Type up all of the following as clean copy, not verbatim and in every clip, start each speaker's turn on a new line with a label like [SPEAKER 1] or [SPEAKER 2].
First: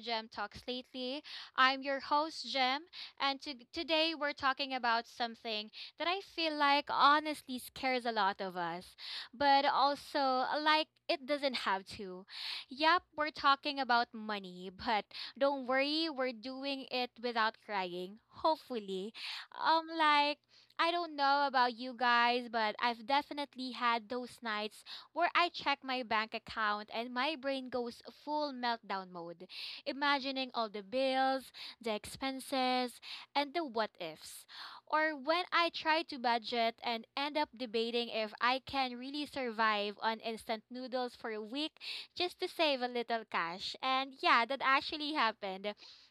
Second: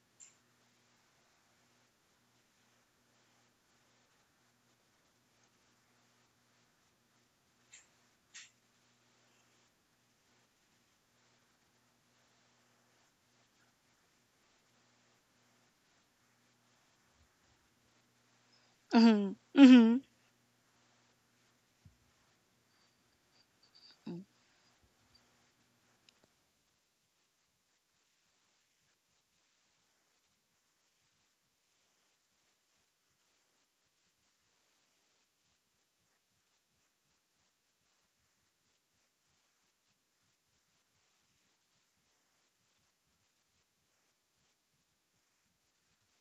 [SPEAKER 1] Gem Talks Lately. I'm your host, Gem, and today we're talking about something that I feel like honestly scares a lot of us, but also like it doesn't have to. Yep, we're talking about money, but don't worry, we're doing it without crying, hopefully.
[SPEAKER 2] Mhm.
[SPEAKER 1] Um,
[SPEAKER 2] Mhm.
[SPEAKER 1] like, I don't know about you guys, but I've definitely had
[SPEAKER 2] Mm.
[SPEAKER 1] those nights where I check my bank account and my brain goes full meltdown mode, imagining all the bills, the expenses, and the what ifs. Or when I try to budget and end up debating if I can really survive on instant noodles for a week just to save a little cash. And yeah, that actually happened.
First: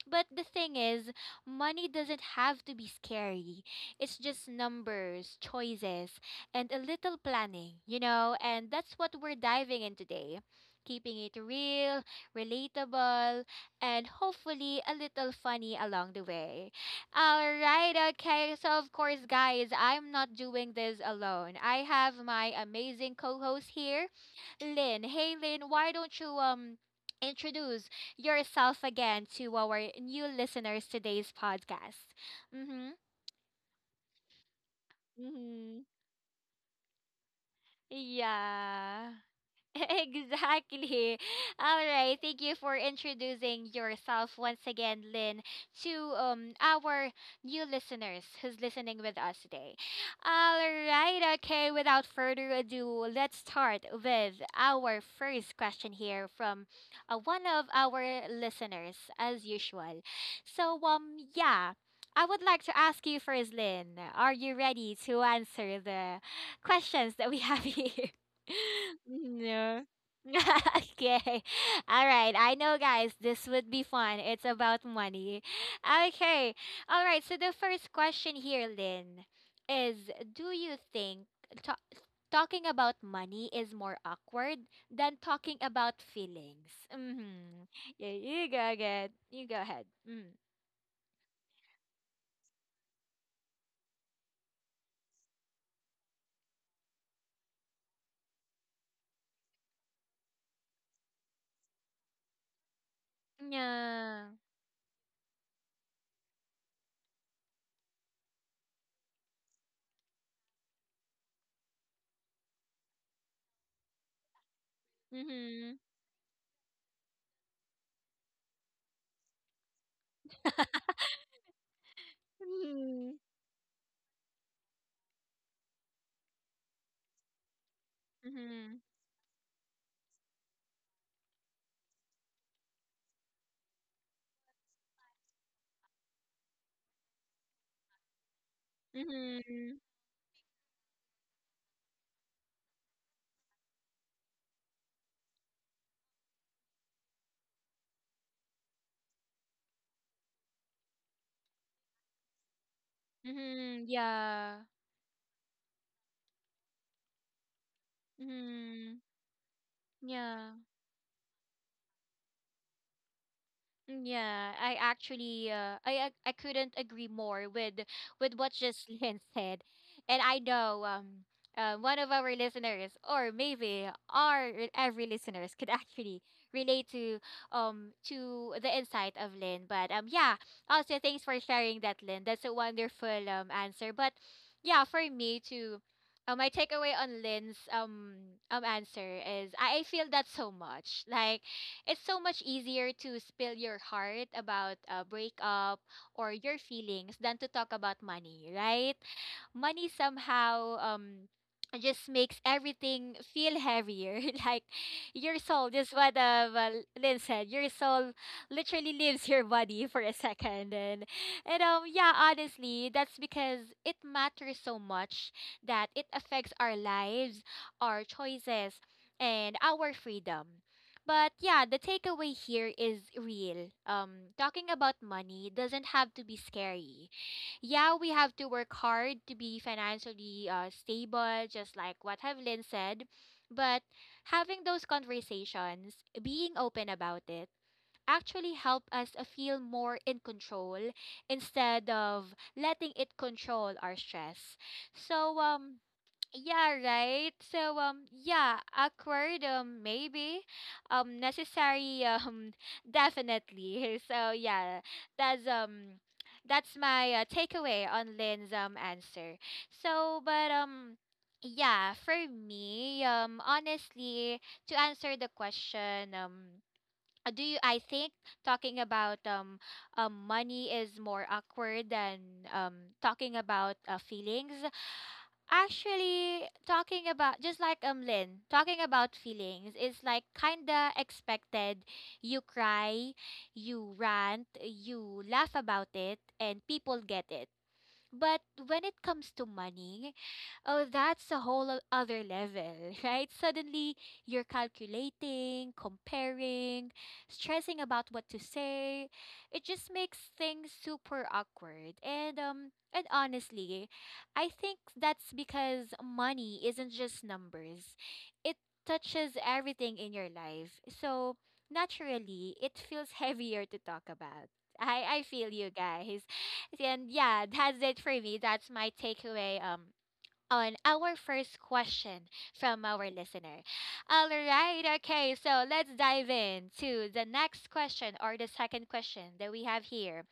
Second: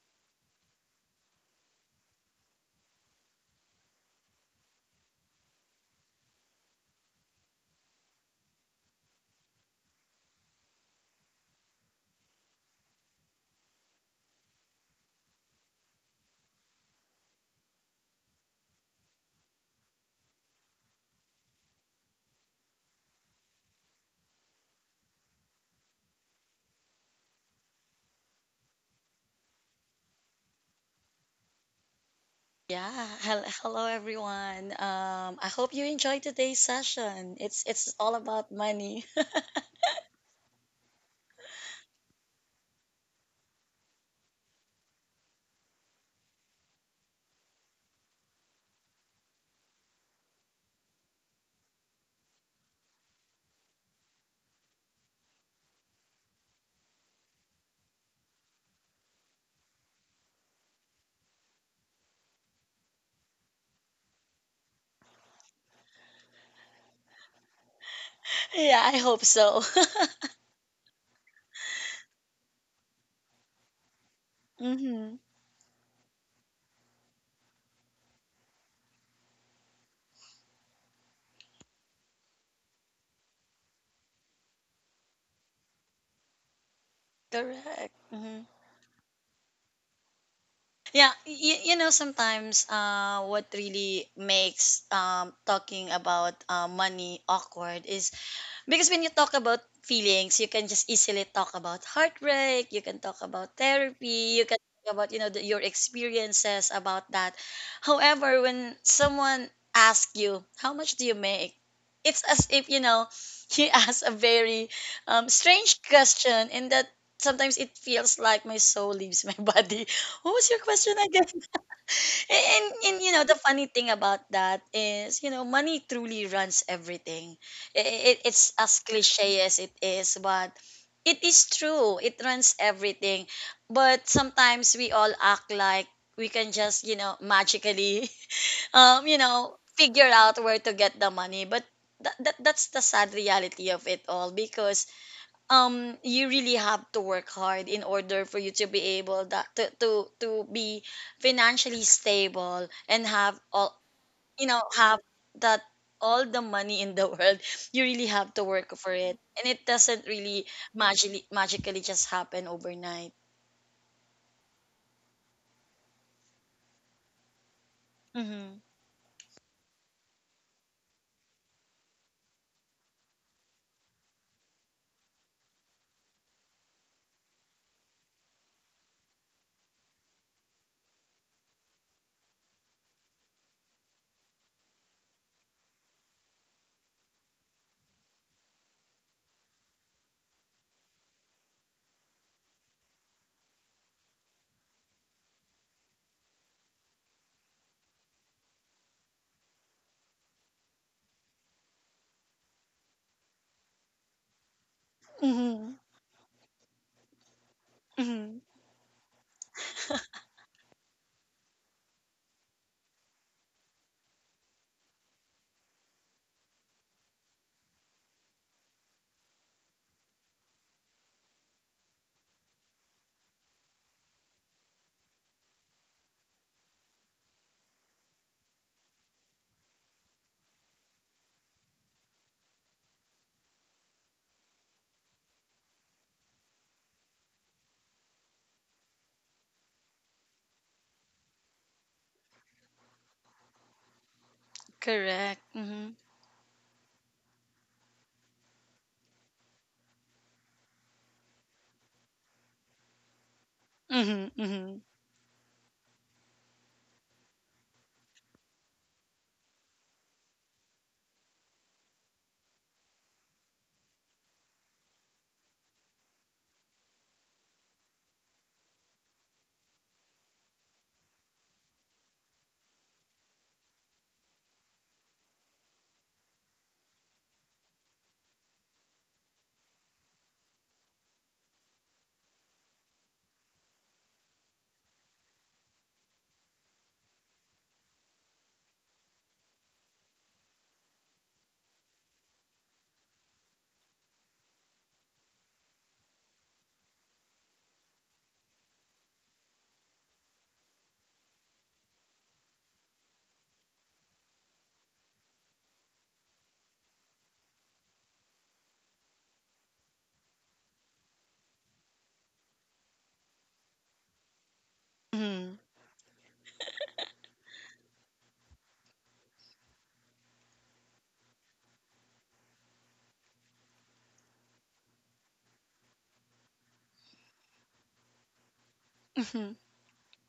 [SPEAKER 1] But the thing is, money doesn't have to be scary. It's just numbers, choices, and a little planning, and that's what we're diving in today. Keeping it real, relatable, and hopefully a little funny along the way. All right, okay. So, of course, guys, I'm not doing this alone. I have my amazing co host here, Lynn. Hey, Lynn, why don't you, introduce yourself again to our new listeners today's podcast. Mm-hmm,
[SPEAKER 2] Yeah. Hello, everyone. I hope
[SPEAKER 1] mm-hmm,
[SPEAKER 2] you enjoyed today's session. It's all about
[SPEAKER 1] yeah.
[SPEAKER 2] money.
[SPEAKER 1] Exactly. All right. Thank you for introducing yourself once again, Lynn, to our new listeners who's listening with us today. All right. Okay. Without further ado, let's start with our first question here from one of our listeners, as usual. So um yeah. I would like to ask you first, Lynn. Are you ready to answer the questions that we have here?
[SPEAKER 2] Yeah, I hope so.
[SPEAKER 1] No. Okay. All right. I know, guys, this would be fun. It's about
[SPEAKER 2] Mhm.
[SPEAKER 1] money. Okay. All right. So, the first question here, Lynn, is do you think ta- talking about money is more awkward than talking about feelings? Mm-hmm.
[SPEAKER 2] Correct.
[SPEAKER 1] Yeah,
[SPEAKER 2] Hmm.
[SPEAKER 1] you go ahead. You go ahead. Mm.
[SPEAKER 2] Yeah, you know sometimes what really makes talking about money awkward is because when you talk about feelings, you can just easily talk about heartbreak, you can talk about
[SPEAKER 1] Yeah.
[SPEAKER 2] therapy, you can talk about, you know, your experiences about that. However, when someone asks you, how much do you make? It's as if, you know, he asks a very
[SPEAKER 1] Mm-hmm.
[SPEAKER 2] strange question in that sometimes it feels like my soul leaves my body. What was your question again? And
[SPEAKER 1] Mm-hmm.
[SPEAKER 2] you know the funny thing about that is money truly runs everything. It's
[SPEAKER 1] Mm-hmm.
[SPEAKER 2] as cliche as it is, but it is true. It runs everything. But sometimes we all act like we can just magically
[SPEAKER 1] Mm-hmm.
[SPEAKER 2] figure out where to get the money, but that's the sad reality of it all, because you really have to work hard in order for you to be able that to be financially stable and have all
[SPEAKER 1] Mm-hmm.
[SPEAKER 2] you
[SPEAKER 1] Yeah.
[SPEAKER 2] know have that all the money in the world. You really have to work for
[SPEAKER 1] Mm-hmm.
[SPEAKER 2] it, and it doesn't really
[SPEAKER 1] Yeah,
[SPEAKER 2] magically just happen overnight.
[SPEAKER 1] mm, yeah. I actually, I couldn't agree more with what
[SPEAKER 2] Mm-hmm.
[SPEAKER 1] Jocelyn said, and I know one of our listeners, or maybe our e, every listeners, could actually relate to the insight of Lynn. But yeah. Also, thanks for sharing that, Lynn. That's a wonderful answer. But yeah, for me too. My takeaway on Lynn's answer is I feel that so much. Like it's so much easier to spill your heart about a breakup or your feelings than to talk about money, right? Money somehow just makes everything feel heavier. Like your soul,
[SPEAKER 2] Mm-hmm.
[SPEAKER 1] just what Lynn said, your soul
[SPEAKER 2] Mm-hmm.
[SPEAKER 1] literally leaves your body for a second. And yeah, honestly, that's because it matters so much that it affects our lives, our choices, and our freedom. But yeah, the takeaway here is real. Talking about money doesn't have to be scary. Yeah, we have to work hard to be financially stable, just like what Evelyn said. But having those conversations, being open about it, actually help us feel more in control instead of letting it control our stress. So
[SPEAKER 2] Correct.
[SPEAKER 1] um
[SPEAKER 2] Mm-hmm.
[SPEAKER 1] yeah, right. So yeah, awkward maybe. Necessary definitely. So yeah,
[SPEAKER 2] Mm-hmm.
[SPEAKER 1] that's um that's my takeaway on Lynn's answer. But yeah, for me honestly to answer the question do you I think talking about money is more awkward than um talking about feelings. Actually, talking about, just like Lynn, talking about feelings is like kinda expected. You cry, you rant, you laugh about it and people get it. But when it comes to money, oh, that's a whole other level, right? Suddenly, you're calculating, comparing, stressing about what to say. It just makes things super awkward. And and honestly, I think that's because money isn't just numbers. It touches everything in your life. So, naturally, it feels heavier to talk about. I feel
[SPEAKER 2] Mm-hmm.
[SPEAKER 1] you guys. And yeah, that's it for me. That's my takeaway on our first question from our listener. All right, okay, so let's dive in to the next question or the second question that
[SPEAKER 2] Mm-hmm.
[SPEAKER 1] we have here.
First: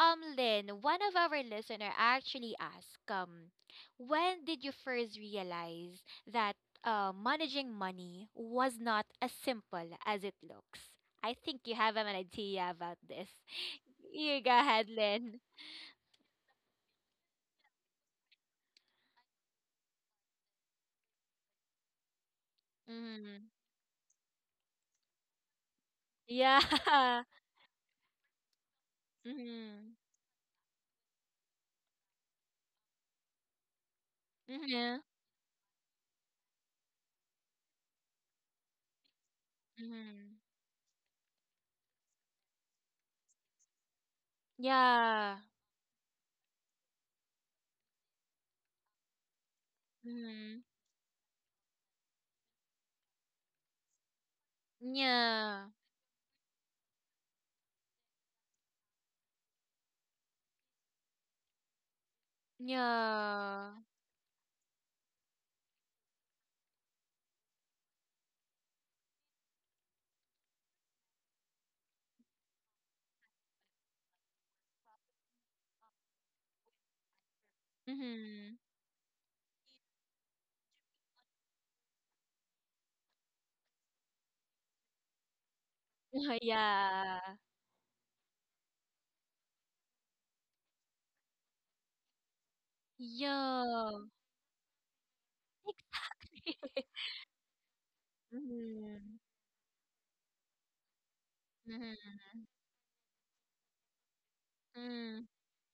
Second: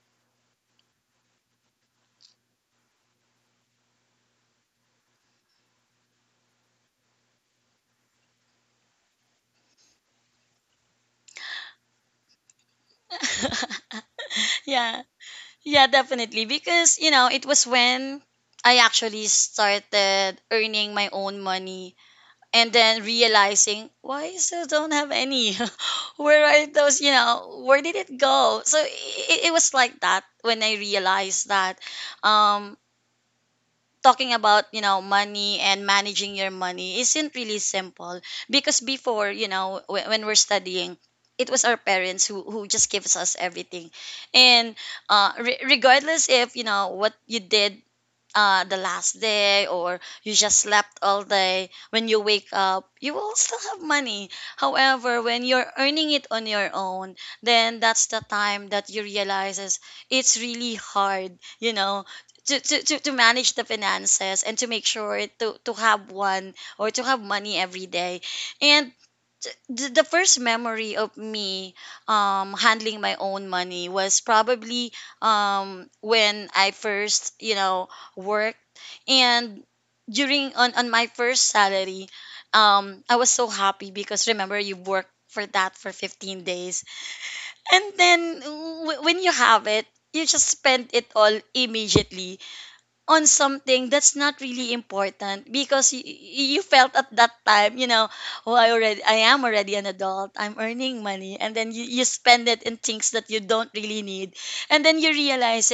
[SPEAKER 1] Lynn, one of our listener actually asked, when did you first realize that managing money was not as simple as it looks? I think you have an idea about this. You go ahead,
[SPEAKER 2] Yeah,
[SPEAKER 1] Lynn.
[SPEAKER 2] yeah, definitely. Because, you know, it was when I actually started earning my own money and then
[SPEAKER 1] Mm-hmm.
[SPEAKER 2] realizing why I still don't have any. where are those, you
[SPEAKER 1] Yeah.
[SPEAKER 2] know, where did it go? So it was like that when I realized that um talking about
[SPEAKER 1] Mm-hmm.
[SPEAKER 2] money and managing your money isn't really simple, because before when
[SPEAKER 1] Mhm.
[SPEAKER 2] we're studying, it was our parents who just gives us everything, and
[SPEAKER 1] Yeah.
[SPEAKER 2] regardless if what you did the last day, or you just
[SPEAKER 1] Mhm.
[SPEAKER 2] slept all day, when you wake up you will still have money. However, when you're
[SPEAKER 1] Yeah.
[SPEAKER 2] earning it on your own, then that's the time that you realizes it's really hard, to manage the
[SPEAKER 1] Yeah.
[SPEAKER 2] finances and to make sure to have one or to have money every day. And the first memory of me handling my own money was probably when I first, work,
[SPEAKER 1] Mhm.
[SPEAKER 2] and during on my first salary, I was so happy because remember you worked for that for 15 days,
[SPEAKER 1] Yeah.
[SPEAKER 2] and then when you have it, you just spend it all immediately on something
[SPEAKER 1] Yeah.
[SPEAKER 2] that's not really important, because you felt at that time, oh,
[SPEAKER 1] Mhm.
[SPEAKER 2] I am already an adult, I'm earning money, and then you
[SPEAKER 1] Mhm.
[SPEAKER 2] spend it in things that you don't really need. And then you
[SPEAKER 1] Mm.
[SPEAKER 2] realize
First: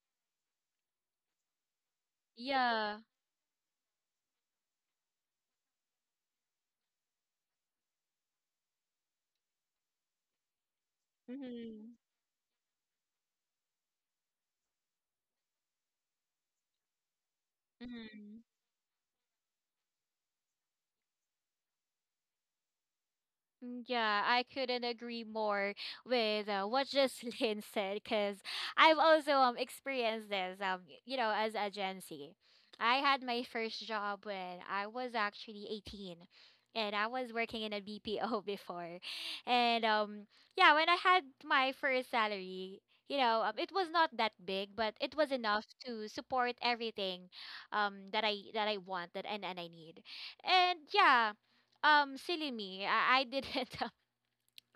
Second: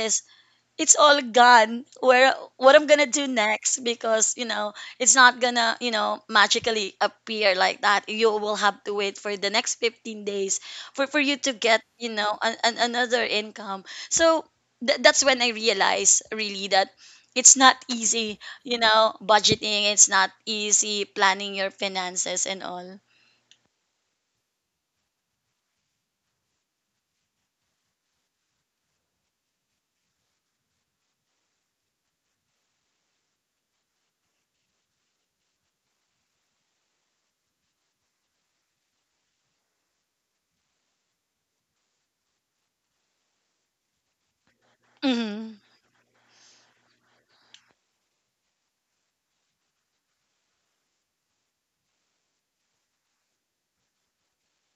[SPEAKER 2] it's all gone. Where what I'm
[SPEAKER 1] Yeah.
[SPEAKER 2] gonna do next? Because it's not gonna magically appear like that. You will have to wait for the next 15 days for you to get,
[SPEAKER 1] Mhm.
[SPEAKER 2] another income. So that's when I realized really that it's not easy,
[SPEAKER 1] Mhm.
[SPEAKER 2] budgeting, it's not easy planning your finances and all.
[SPEAKER 1] Mm, yeah, I couldn't agree more with what just Lynn said because I've also experienced this you know as a Gen Z. I had my first job when I was actually 18 and I was working in a BPO before. And yeah, when I had my first salary, you know, it was not that big, but it was
[SPEAKER 2] Hmm.
[SPEAKER 1] enough to support everything that I want that and I need. And yeah, silly me. I didn't.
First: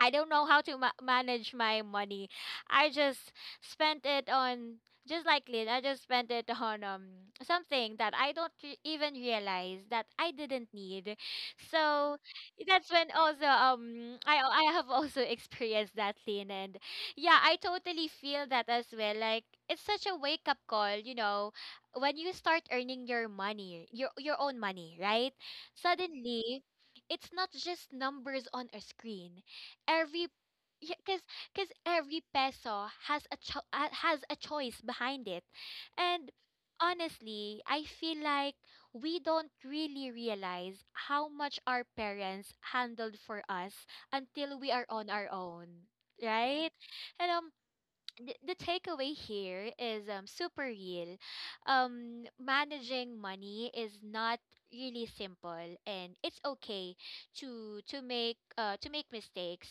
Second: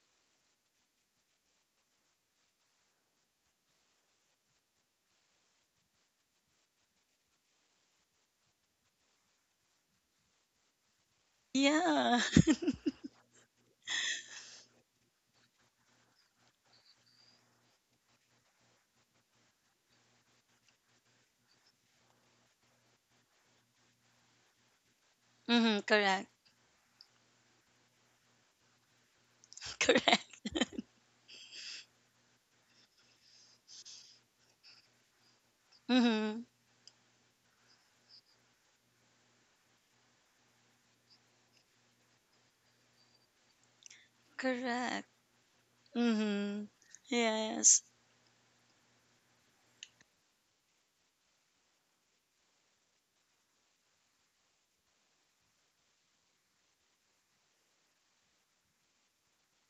[SPEAKER 1] I don't know how to manage my money. I just spent it on, just like Lynn. I just spent it on something that I don't even realize that I didn't need. So
[SPEAKER 2] Yeah.
[SPEAKER 1] that's when also I have also experienced that, Lynn. And yeah, I totally feel that as well. Like it's such a wake up call, you know, when you start earning your money, your own money, right?
[SPEAKER 2] Hmm. Correct.
[SPEAKER 1] Suddenly, it's not just numbers on a screen,
[SPEAKER 2] Correct.
[SPEAKER 1] every because because every peso has a has a choice behind it. And
[SPEAKER 2] Hmm.
[SPEAKER 1] honestly, I feel like we don't really realize how much our parents handled for us until we are
[SPEAKER 2] Correct.
[SPEAKER 1] on our own,
[SPEAKER 2] Hmm.
[SPEAKER 1] right? Hello.
[SPEAKER 2] Yes.
[SPEAKER 1] The takeaway here is super real. Managing money is not really simple, and it's okay to to make mistakes.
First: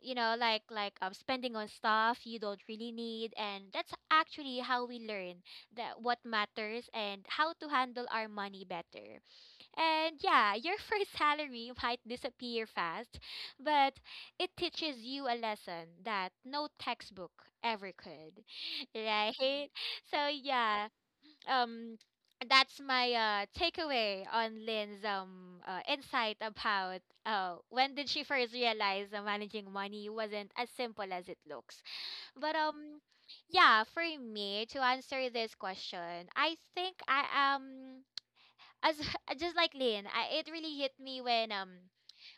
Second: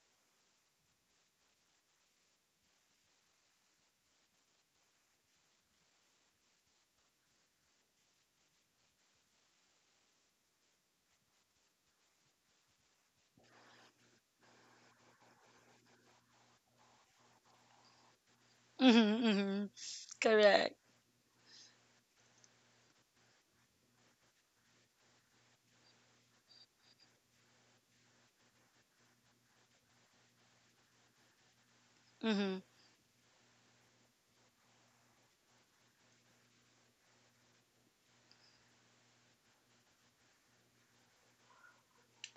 [SPEAKER 1] You know, like spending on stuff you don't really need, and that's actually how we learn that what matters and how to handle our money better. And yeah, your first salary might disappear fast, but it teaches you a lesson that no textbook ever could,
[SPEAKER 2] Mm-hmm, mm-hmm.
[SPEAKER 1] right? So
[SPEAKER 2] Correct.
[SPEAKER 1] yeah, um, that's my takeaway on Lynn's insight about when did she first realize that managing money wasn't as simple as it looks. But
[SPEAKER 2] Mm-hmm.
[SPEAKER 1] yeah, for me to answer this question, I think I am, as just like Lynn, I, it really hit me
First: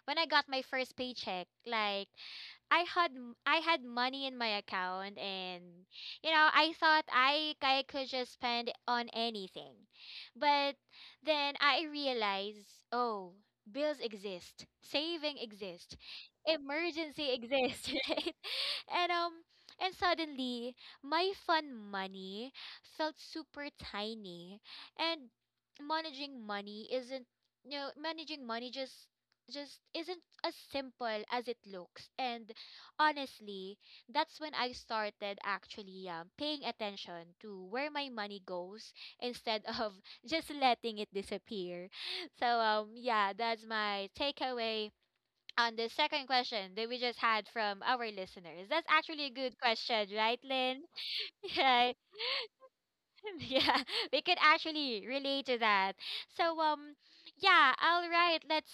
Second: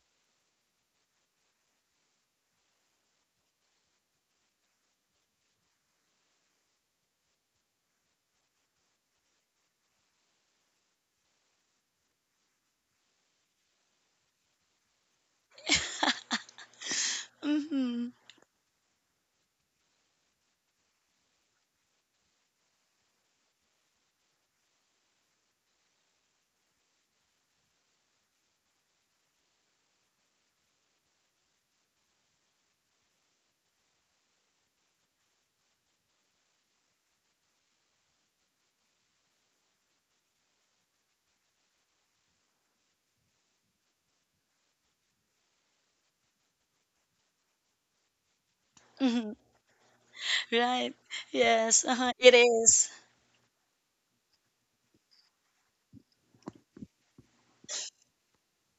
[SPEAKER 1] when I got my first paycheck. Like I had I had money in my account and you know I thought I could just spend on anything. But then I realized, oh, bills exist, saving exists, emergency exists,
[SPEAKER 2] Mm-hmm.
[SPEAKER 1] right? And um and suddenly my fun money felt super tiny and managing money isn't, you know, managing money just isn't as simple as it looks. And honestly, that's when I started actually paying attention to where my money goes instead of just letting it disappear. So yeah, that's my takeaway on the second question that we just had from our listeners. That's actually
[SPEAKER 2] Mm-hmm.
[SPEAKER 1] a good question, right, Lynn?
[SPEAKER 2] Right. Yes,
[SPEAKER 1] Right?
[SPEAKER 2] uh-huh. It is.
[SPEAKER 1] Yeah, we could actually relate to that. So, yeah, all right, let's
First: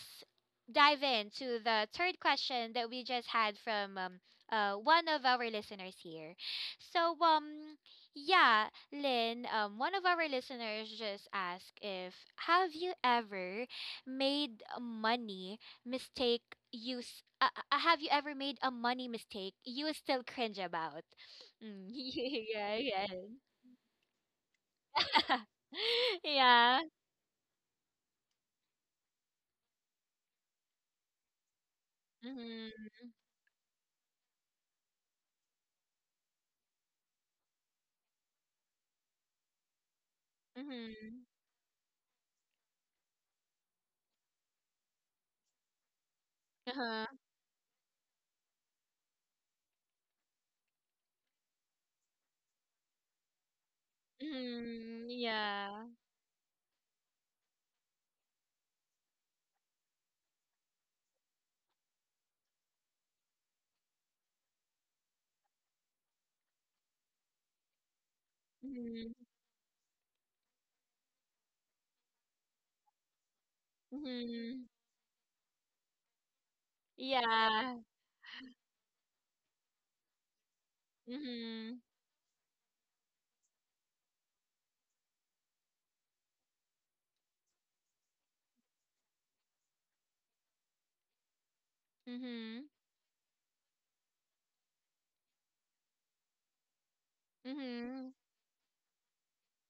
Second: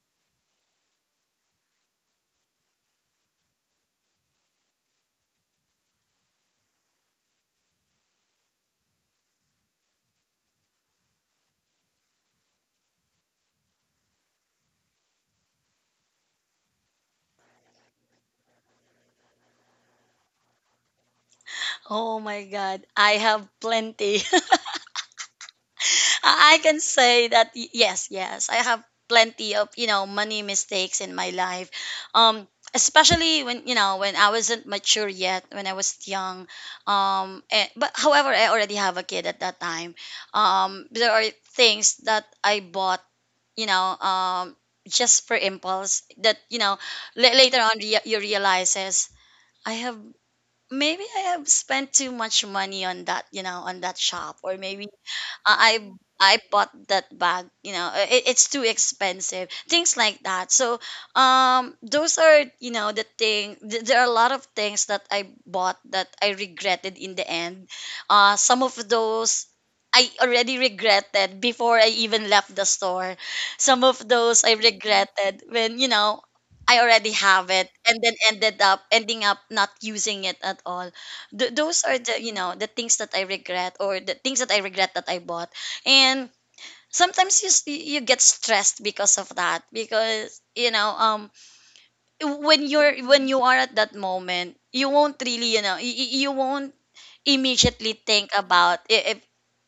[SPEAKER 1] dive into the third question that we just had from one of our listeners here. So, yeah, Lynn, one of our listeners just asked if have you ever made a money mistake use have you ever made a money mistake you still cringe about? Mm,
[SPEAKER 2] Oh my
[SPEAKER 1] yeah,
[SPEAKER 2] God.
[SPEAKER 1] yeah.
[SPEAKER 2] I have plenty. I
[SPEAKER 1] Yeah.
[SPEAKER 2] can say that yes, yes, I have plenty of, money mistakes in my life. Um
[SPEAKER 1] Mhm.
[SPEAKER 2] especially when you know when I wasn't mature yet, when I was young, but however I already have a kid at that time. There
[SPEAKER 1] Mhm.
[SPEAKER 2] are things that I bought, you know um just for impulse, that
[SPEAKER 1] Uh-huh.
[SPEAKER 2] later on, you realize is, I have maybe I have spent too much money on that, on that shop, or maybe
[SPEAKER 1] Mhm.
[SPEAKER 2] I
[SPEAKER 1] Yeah.
[SPEAKER 2] I bought that bag. You know, it's too expensive. Things like that. So, those are, the thing. There are a lot of things that I bought that I regretted in the end. Some of
[SPEAKER 1] Mhm.
[SPEAKER 2] those I already regretted before I even left the store. Some of those I
[SPEAKER 1] Mhm.
[SPEAKER 2] regretted when, I already have it,
[SPEAKER 1] Yeah.
[SPEAKER 2] and then ended up ending up not using it at all.
[SPEAKER 1] Mhm.
[SPEAKER 2] Those are, the the things that I regret, or the things that I regret that I bought. And sometimes you get stressed because of that, because when
[SPEAKER 1] Mhm.
[SPEAKER 2] you're when you are at that moment, you won't really, you won't immediately
[SPEAKER 1] Mhm.
[SPEAKER 2] think about if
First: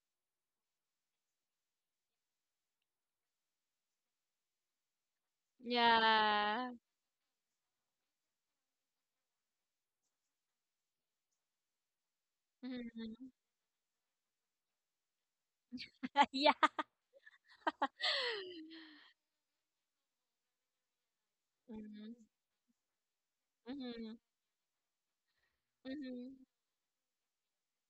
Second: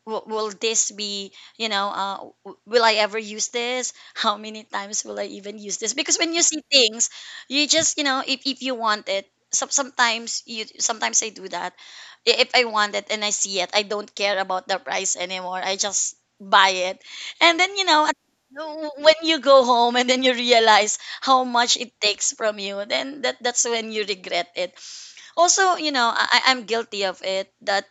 [SPEAKER 2] will this be, will I ever use this. How many times will I even use this? Because when you see
[SPEAKER 1] Yeah.
[SPEAKER 2] things, you just, if you want it, sometimes I do that. If I want it and I
[SPEAKER 1] Mhm.
[SPEAKER 2] see it, I don't care about the price anymore, I just
[SPEAKER 1] Yeah.
[SPEAKER 2] buy it. And then, when you go home, and then you realize how much it
[SPEAKER 1] Mhm.
[SPEAKER 2] takes from you, then that's when you
[SPEAKER 1] Mhm.
[SPEAKER 2] regret it. Also, you know,
[SPEAKER 1] Mhm.
[SPEAKER 2] I am guilty of it that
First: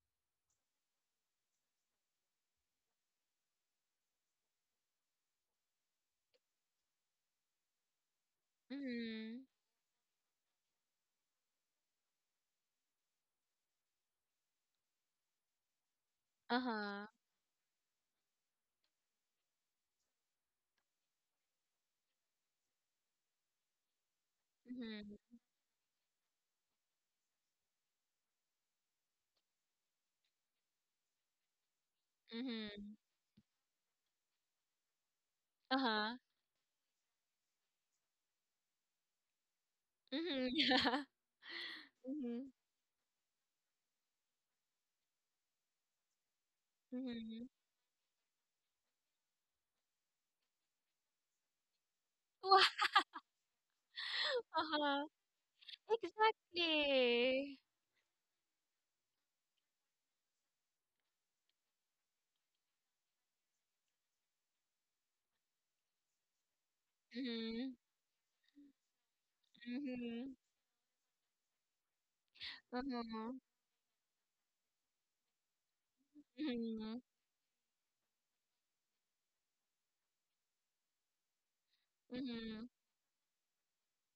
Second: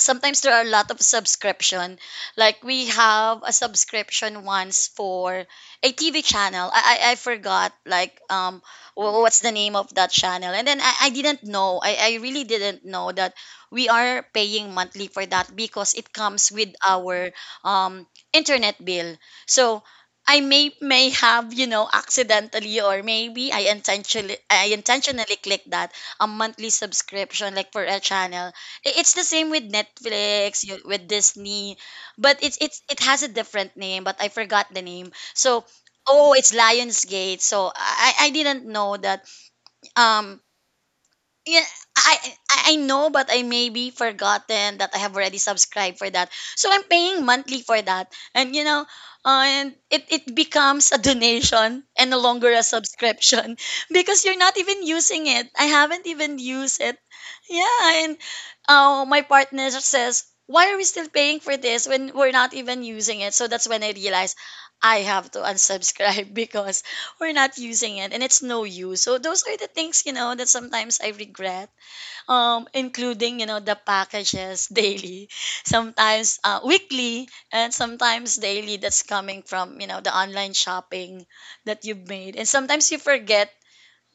[SPEAKER 2] sometimes there are a lot of subscription, like we have a subscription once for a TV channel. I forgot, like, what's
[SPEAKER 1] Mhm.
[SPEAKER 2] the name of that channel. And then I didn't know, I really didn't know that we are paying monthly for that because it comes with
[SPEAKER 1] Uh-huh.
[SPEAKER 2] our um internet bill. So I may have, accidentally, or maybe I
[SPEAKER 1] Mhm.
[SPEAKER 2] intentionally click that, a monthly subscription, like, for a channel. It's the same with Netflix, with Disney, but it's it's
[SPEAKER 1] Mhm.
[SPEAKER 2] it has a different name, but I forgot the name. So,
[SPEAKER 1] Uh-huh.
[SPEAKER 2] oh, it's Lionsgate. So I didn't know that. Um,
[SPEAKER 1] Mhm. Yeah.
[SPEAKER 2] yeah, I
[SPEAKER 1] Mhm.
[SPEAKER 2] I know, but I maybe forgotten that I have already subscribed for that. So I'm paying
[SPEAKER 1] Mhm.
[SPEAKER 2] monthly for that, and it becomes a donation and no longer a
[SPEAKER 1] Wow.
[SPEAKER 2] subscription because you're not even
[SPEAKER 1] Uh-huh.
[SPEAKER 2] using it. I haven't even used it.
[SPEAKER 1] Exactly.
[SPEAKER 2] Yeah, and my partner says, "Why are we still paying for this when we're not even using it?" So that's when I realized I have to unsubscribe because we're not
[SPEAKER 1] Mhm.
[SPEAKER 2] using it and it's no use. So those are the things,
[SPEAKER 1] Mhm.
[SPEAKER 2] that sometimes I regret.
[SPEAKER 1] Uh-huh.
[SPEAKER 2] Including, the packages daily, sometimes
[SPEAKER 1] Mhm.
[SPEAKER 2] weekly, and sometimes daily, that's coming from, the online shopping that you've made. And
[SPEAKER 1] Mhm.
[SPEAKER 2] sometimes you forget,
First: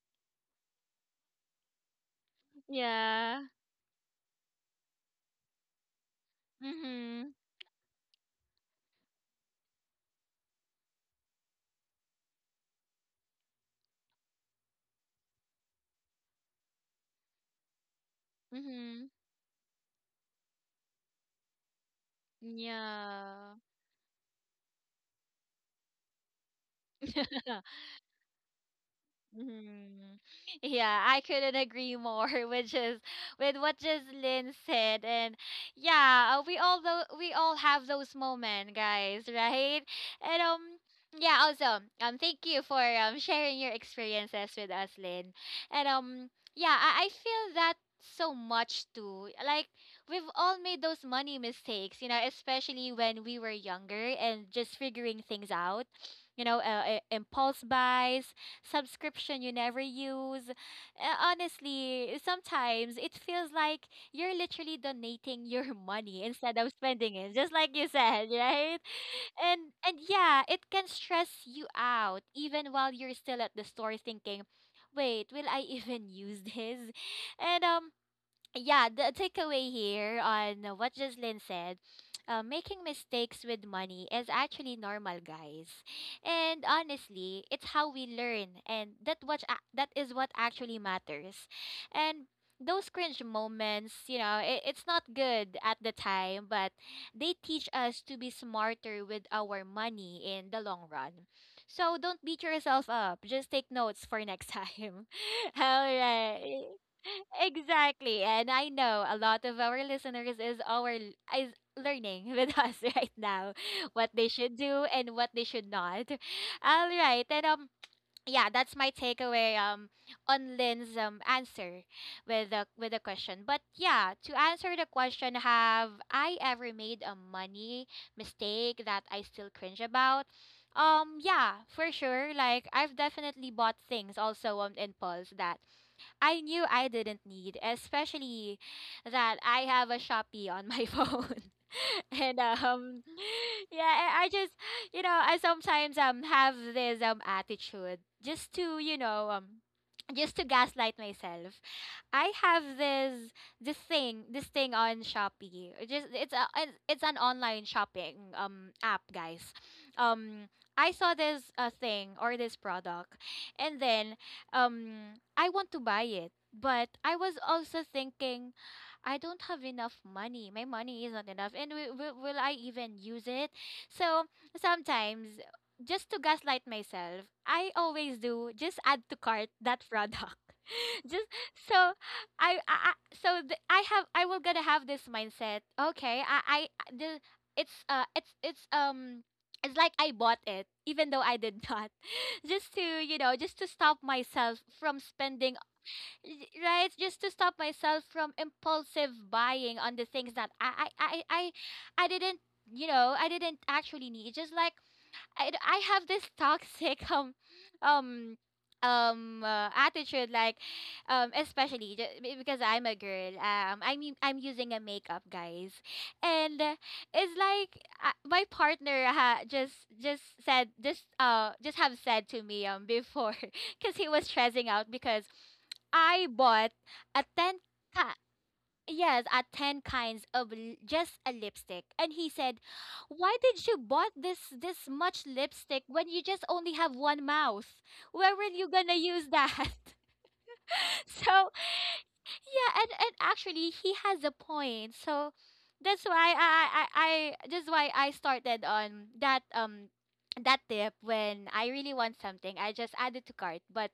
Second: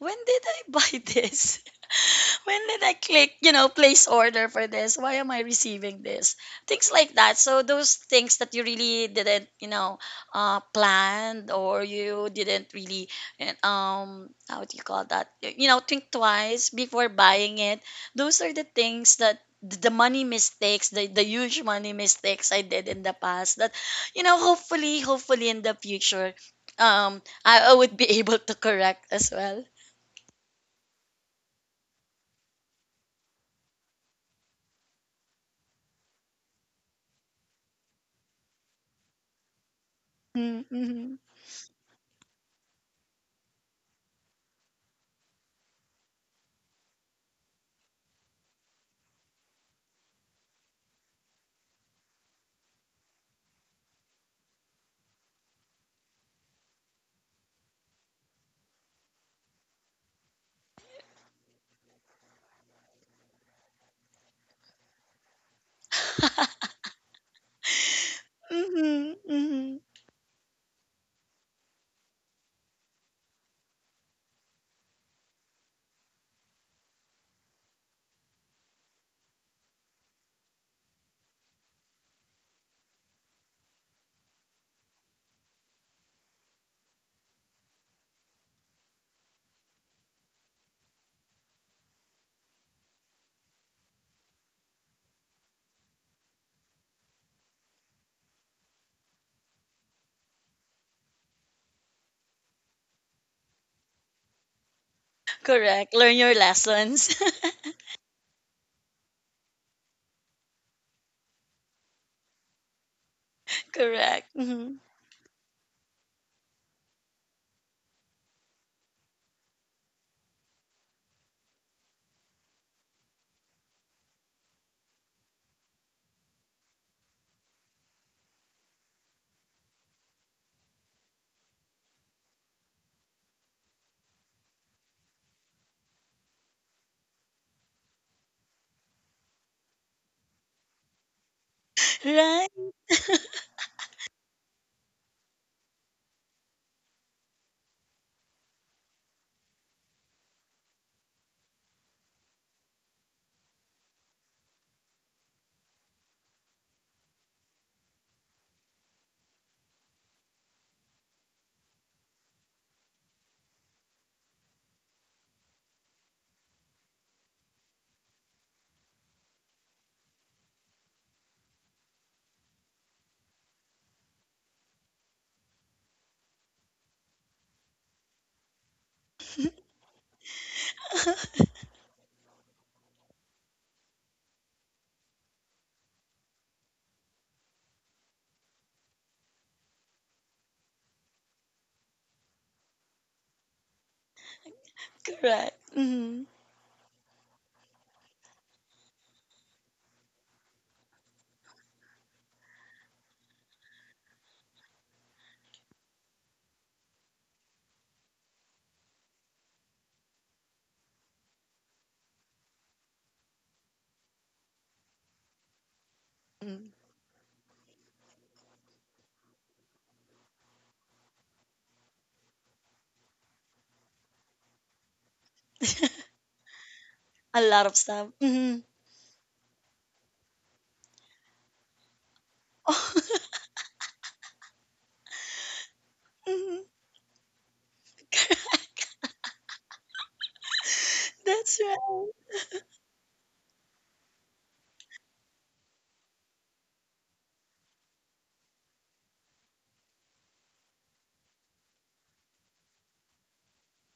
[SPEAKER 2] when did I buy this? When did I click,
[SPEAKER 1] Yeah.
[SPEAKER 2] place order for this? Why am I receiving this? Things like
[SPEAKER 1] Mhm.
[SPEAKER 2] that. So those things that you really didn't, planned, or you didn't really, how do you call that? You know, think twice before buying it. Those are the
[SPEAKER 1] Mhm.
[SPEAKER 2] things, that the money mistakes, the huge money mistakes I did in the
[SPEAKER 1] Yeah.
[SPEAKER 2] past, that hopefully in the future, I would be able to correct as well.
[SPEAKER 1] Hmm. Yeah, I couldn't agree more with just with what Lynn said, and yeah, we all have those moments, guys, right? And
[SPEAKER 2] Mm, mhm,
[SPEAKER 1] yeah, also thank you for sharing your experiences with us, Lynn, and yeah, I feel that so much too. Like we've all made those money mistakes, you know, especially when we were younger and just figuring things out, you know, impulse buys, subscription you never use. Honestly, sometimes it feels like you're literally donating your money instead of spending it, just like you said, right?
[SPEAKER 2] mhm,
[SPEAKER 1] And
[SPEAKER 2] mhm.
[SPEAKER 1] and yeah, it can stress you out even while you're still at the store thinking, "Wait, will I even use this?" And yeah, the takeaway here on what Jocelyn said, making mistakes with money is actually normal, guys. And honestly, it's how we learn, and that what ac- that is what actually matters. And those cringe moments, it's not good at the time, but they teach us to be smarter with our money in the long run. So don't beat yourself up. Just take notes for next time.
[SPEAKER 2] Correct.
[SPEAKER 1] All
[SPEAKER 2] Learn your
[SPEAKER 1] right.
[SPEAKER 2] lessons.
[SPEAKER 1] Exactly. And I know a lot of our listeners is our is learning with us right now what they
[SPEAKER 2] Correct.
[SPEAKER 1] should
[SPEAKER 2] Hmm.
[SPEAKER 1] do and what they should not. All right. And yeah, that's my takeaway on Lynn's answer with the question. But yeah, to answer the question, have I ever made a money mistake that I still cringe about? Yeah, for sure. Like I've definitely bought things also on impulse that I knew I didn't need, especially that I have a Shopee on my phone. and
[SPEAKER 2] Right?
[SPEAKER 1] um yeah, I just I sometimes have this attitude just to, just to gaslight myself. I have this thing, this thing on Shopee. It Just it's a it's it's an online shopping app, guys. Um I saw this thing or this product and then I want to buy it, but I was also thinking I don't have enough money. My money is not enough, and will I even use it? So sometimes, just to gaslight myself, I always do just add to cart that product. just so I will gonna have this mindset. Okay, I- the it's it's. It's like I bought it, even though I did not just to just to stop myself from
[SPEAKER 2] Correct.
[SPEAKER 1] spending
[SPEAKER 2] Hmm.
[SPEAKER 1] right, just to stop myself from impulsive buying on the things that I didn't I didn't actually need. Just like I have this toxic um attitude like especially because I'm a girl. I mean, I'm using a makeup, guys, and it's like my partner ha- just said just have said to me before because he was stressing out because I bought a
[SPEAKER 2] A
[SPEAKER 1] 10
[SPEAKER 2] lot of stuff.
[SPEAKER 1] ka.
[SPEAKER 2] Hmm.
[SPEAKER 1] Yes, at 10 kinds of l- just a lipstick. And he said,
[SPEAKER 2] Oh.
[SPEAKER 1] "Why did you bought this this much lipstick when you just
[SPEAKER 2] Hmm.
[SPEAKER 1] only have one mouth? Where were you gonna use that?" So,
[SPEAKER 2] That's right.
[SPEAKER 1] yeah, and actually he has a point. So, that's why that's why I started on that that tip. When I really want something, I just add it to cart, but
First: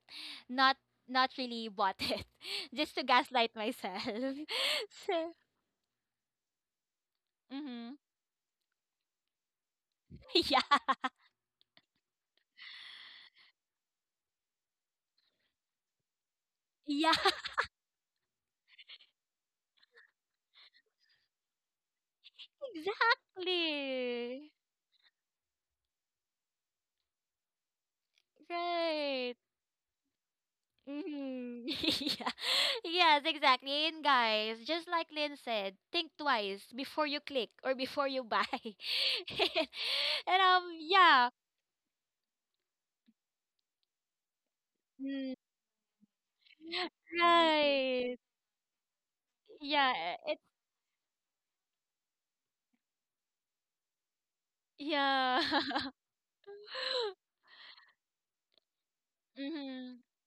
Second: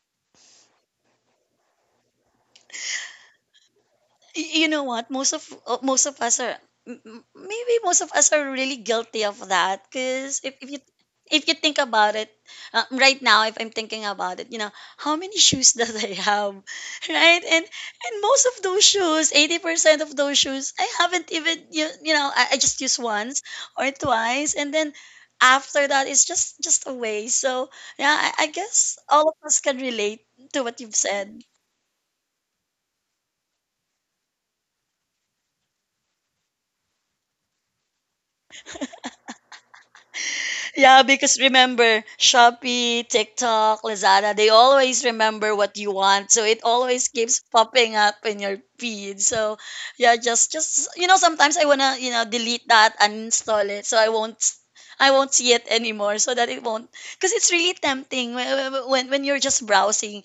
[SPEAKER 1] not not really bought it, just to gaslight myself.
[SPEAKER 2] You know what most
[SPEAKER 1] So,
[SPEAKER 2] of us are, maybe
[SPEAKER 1] mhm.
[SPEAKER 2] most of us are really guilty of that, because if you think about it, right now, if I'm thinking about it, how many shoes does I have.
[SPEAKER 1] Yeah, yeah,
[SPEAKER 2] Right. And most of those shoes, 80% of those shoes, I haven't even, you know I just use once or
[SPEAKER 1] exactly.
[SPEAKER 2] twice, and then after that it's just a waste. So yeah, I guess all
[SPEAKER 1] Right.
[SPEAKER 2] of us can relate to what you've said.
[SPEAKER 1] Mm-hmm. Yeah. Yes, exactly. And guys, just like Lynn said, think twice before you click or before you buy. And
[SPEAKER 2] Yeah,
[SPEAKER 1] yeah.
[SPEAKER 2] because remember, Shopee, TikTok, Lazada, they always
[SPEAKER 1] Mm.
[SPEAKER 2] remember what you want. So it always keeps popping up
[SPEAKER 1] Right.
[SPEAKER 2] in your feed. So
[SPEAKER 1] Yeah,
[SPEAKER 2] yeah,
[SPEAKER 1] it
[SPEAKER 2] just sometimes I wanna, delete that and install it so I won't
[SPEAKER 1] yeah.
[SPEAKER 2] see it anymore so that it won't, because it's really tempting when you're just
[SPEAKER 1] Mm-hmm.
[SPEAKER 2] browsing,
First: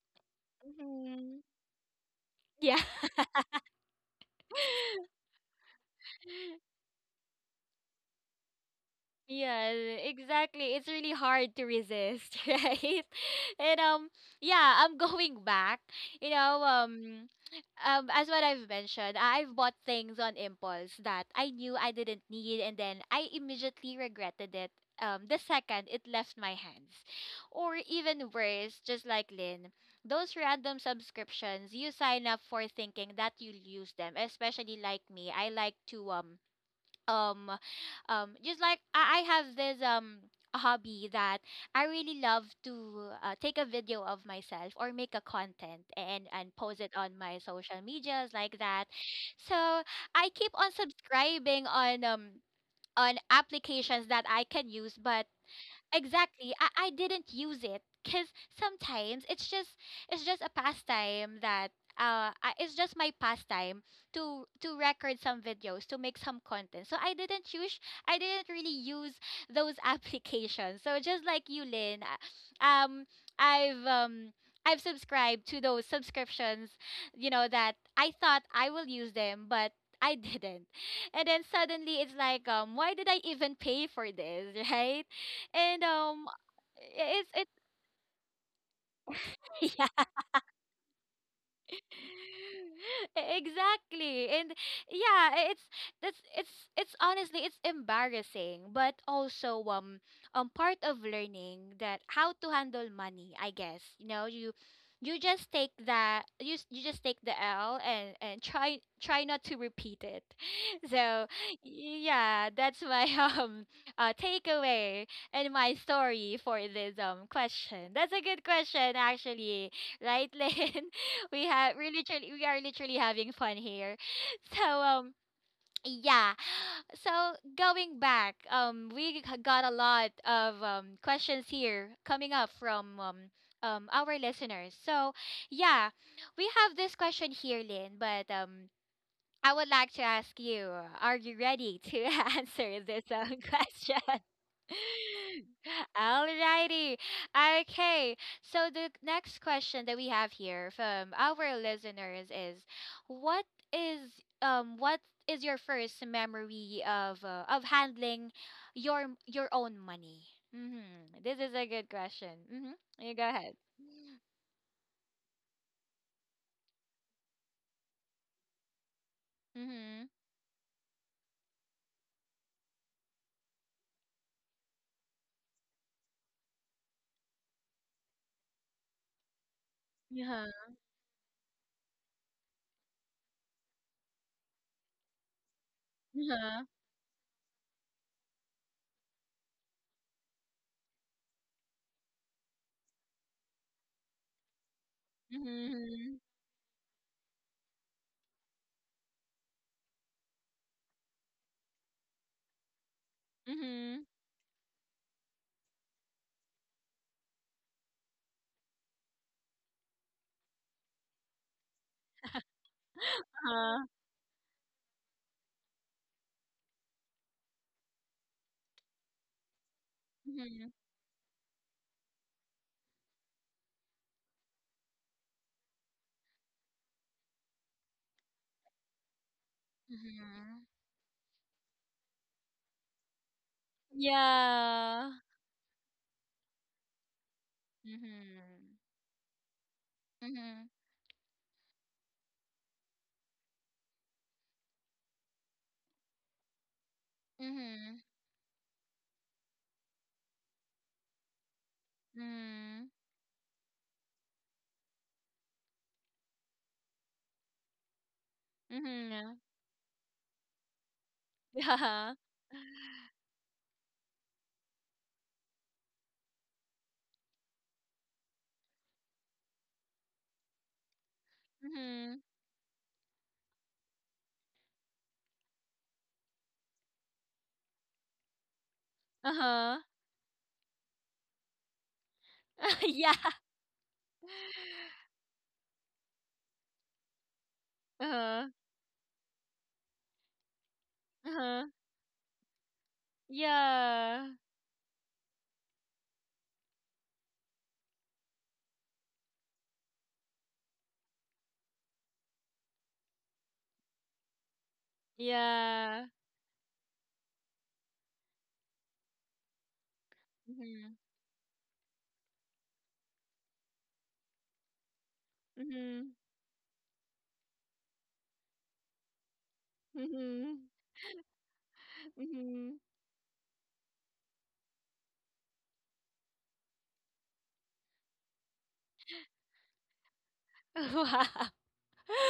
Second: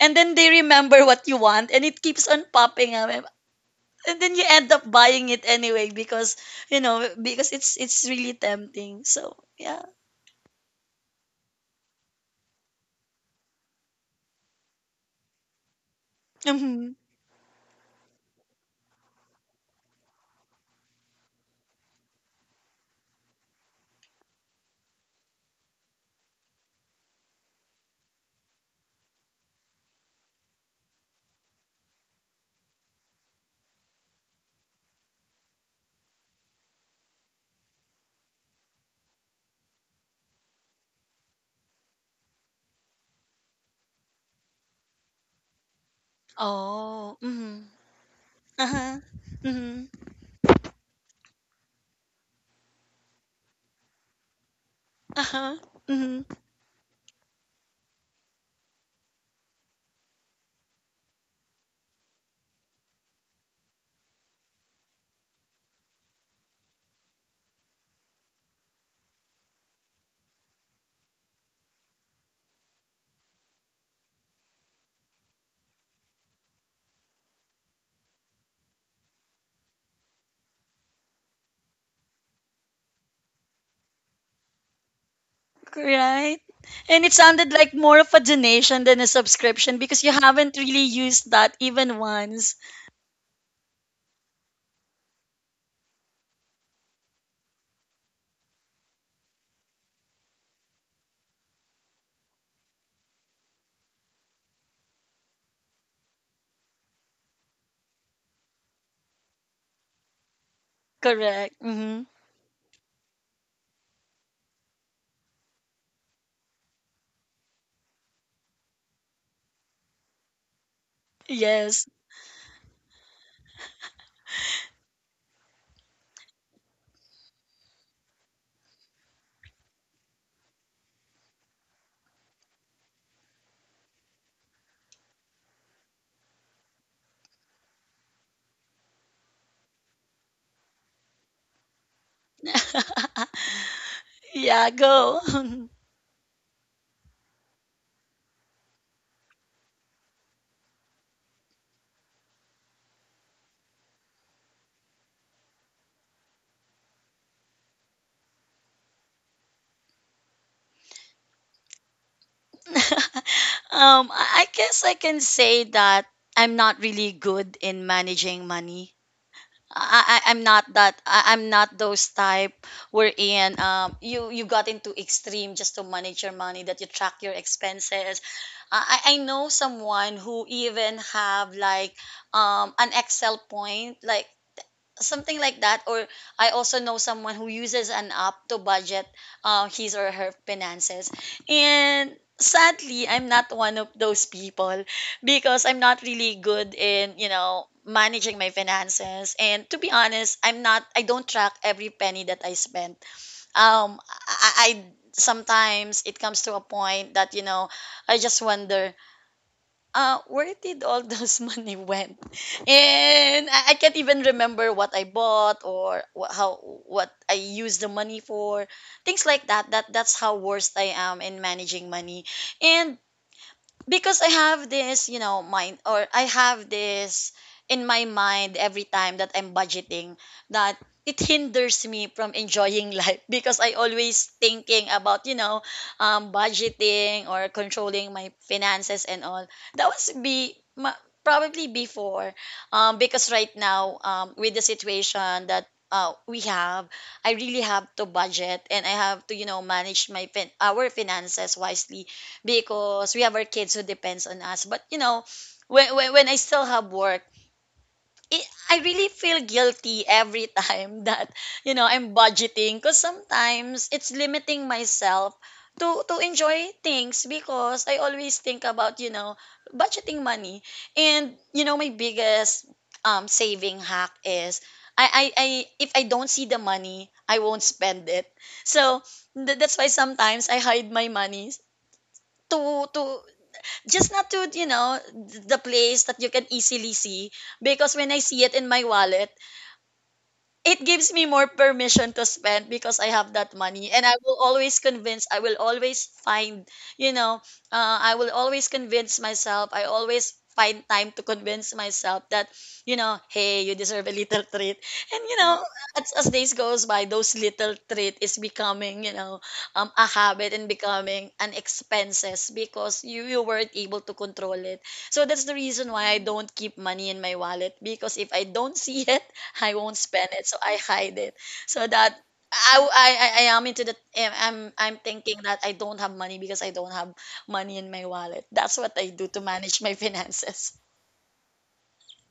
[SPEAKER 2] and then they remember what you
[SPEAKER 1] Mm-hmm.
[SPEAKER 2] want, and it keeps on
[SPEAKER 1] Yeah.
[SPEAKER 2] popping up, and then you end up buying it anyway, because you know because it's really tempting. So
[SPEAKER 1] Yeah,
[SPEAKER 2] yeah.
[SPEAKER 1] exactly. It's really hard to resist, right? And yeah, I'm going back. You know,
[SPEAKER 2] Mhm.
[SPEAKER 1] um as what I've mentioned, I've bought things on impulse that I knew I didn't need and then I immediately regretted it. The second it left my hands. Or even worse, just like Lynn, those random subscriptions you sign up for thinking that you'll use them, especially like me. I like to um just like I have this hobby that I really love to take a video of myself or make a content and post it
[SPEAKER 2] Oh,
[SPEAKER 1] on my
[SPEAKER 2] mhm.
[SPEAKER 1] social medias like that.
[SPEAKER 2] Uh-huh.
[SPEAKER 1] So
[SPEAKER 2] Mhm.
[SPEAKER 1] I keep on subscribing on applications that I can use but
[SPEAKER 2] Uh-huh. Mhm.
[SPEAKER 1] exactly. I didn't use it because sometimes it's just a pastime that it's just my pastime to record some videos to make some content. So I didn't use, I didn't really use those applications. So just like you, Lynn, I've um. I've subscribed to those subscriptions, you know, that I thought I will use them, but I didn't. And then suddenly it's like, why did I even pay for this, right? and
[SPEAKER 2] Right. And it
[SPEAKER 1] I- it's it
[SPEAKER 2] sounded like more of a donation than a subscription, because
[SPEAKER 1] yeah,
[SPEAKER 2] you haven't really used that even once.
[SPEAKER 1] exactly. and yeah I- it's that's It's honestly, it's embarrassing, but also part of learning that how to handle money, I guess. You know, you just take that you s- you just take the l and try not to repeat it. So
[SPEAKER 2] Correct. Mhm.
[SPEAKER 1] yeah, that's my um takeaway and my story for this question. That's a good question, actually, right? Lynn,
[SPEAKER 2] Yes.
[SPEAKER 1] we literally, we are literally having fun here. So yeah. So going back, got a lot of questions here coming up from our listeners. So yeah, we have this question here, Lynn, but I would like to ask you, are you ready to answer this question?
[SPEAKER 2] Yeah, go.
[SPEAKER 1] Alrighty. Okay. So the next question that we have here from our listeners is what is what is your first memory of handling your your own money? Mhm. This is a good question. Mhm. You go ahead.
[SPEAKER 2] I guess I can say that I'm not really good in managing money. I,
[SPEAKER 1] Mhm.
[SPEAKER 2] I I'm not that I'm not those type wherein you got into extreme just to manage your money that you track your expenses. I know someone
[SPEAKER 1] Yeah.
[SPEAKER 2] who even have like an Excel point like something like that or I
[SPEAKER 1] Yeah.
[SPEAKER 2] also know someone who uses an app to budget his or her finances, and sadly I'm not one of those people because I'm not
[SPEAKER 1] Mhm.
[SPEAKER 2] really good in, you know, managing my finances. And to be honest, I don't track every penny that I spend. um
[SPEAKER 1] Mhm.
[SPEAKER 2] I I- Sometimes it comes to a point that, you know, I just wonder, where did all those money went? And I can't even remember what I bought or wha- how what I used the money for, things like that. That's how
[SPEAKER 1] Mhm,
[SPEAKER 2] worst I am in managing money. And because I have this, you know, mind, or I have this in my mind every time that I'm budgeting,
[SPEAKER 1] mhm.
[SPEAKER 2] that it hinders me from enjoying life because I always thinking
[SPEAKER 1] Yeah.
[SPEAKER 2] about, you know, budgeting or controlling my
[SPEAKER 1] Mhm.
[SPEAKER 2] finances and all. That was be
[SPEAKER 1] Mhm.
[SPEAKER 2] ma- Probably before, because right now, with the situation that we have, I really have
[SPEAKER 1] Mhm.
[SPEAKER 2] to budget, and I have to, you know, manage my our finances wisely,
[SPEAKER 1] Mhm.
[SPEAKER 2] because we have our kids who depends on us. But you know, when I still have work, it, I really
[SPEAKER 1] Mhm.
[SPEAKER 2] feel guilty every time that, you know,
[SPEAKER 1] Yeah.
[SPEAKER 2] I'm budgeting, because sometimes it's limiting myself to enjoy things, because I always think about, you know, budgeting money. And you know, my
[SPEAKER 1] Mhm.
[SPEAKER 2] biggest saving hack is, I if I don't see the money, I won't spend it. So that's
[SPEAKER 1] Uh-huh.
[SPEAKER 2] why sometimes I hide my money, to
[SPEAKER 1] Yeah.
[SPEAKER 2] just not to, you know, the place that you can easily see, because when I see
[SPEAKER 1] Uh-huh.
[SPEAKER 2] it in my wallet, it gives me more
[SPEAKER 1] Uh-huh.
[SPEAKER 2] permission to spend because I have that money. And I
[SPEAKER 1] Yeah.
[SPEAKER 2] will always convince, I will always find, you know, I will always convince myself, I always find time to convince myself that, you know, hey, you deserve a little treat. And you know,
[SPEAKER 1] Yeah.
[SPEAKER 2] as days goes by, those little treat is becoming, you know, a habit and
[SPEAKER 1] Mhm.
[SPEAKER 2] becoming an expenses because you weren't able to control it. So that's the reason why
[SPEAKER 1] Mhm.
[SPEAKER 2] I don't keep money in my wallet, because if I don't see it, I won't spend it. So
[SPEAKER 1] Mhm.
[SPEAKER 2] I hide it. So that
[SPEAKER 1] Mhm.
[SPEAKER 2] I am into the I'm thinking that I don't have money because I don't have money in my wallet. That's what I do to manage my finances.
[SPEAKER 1] Wow.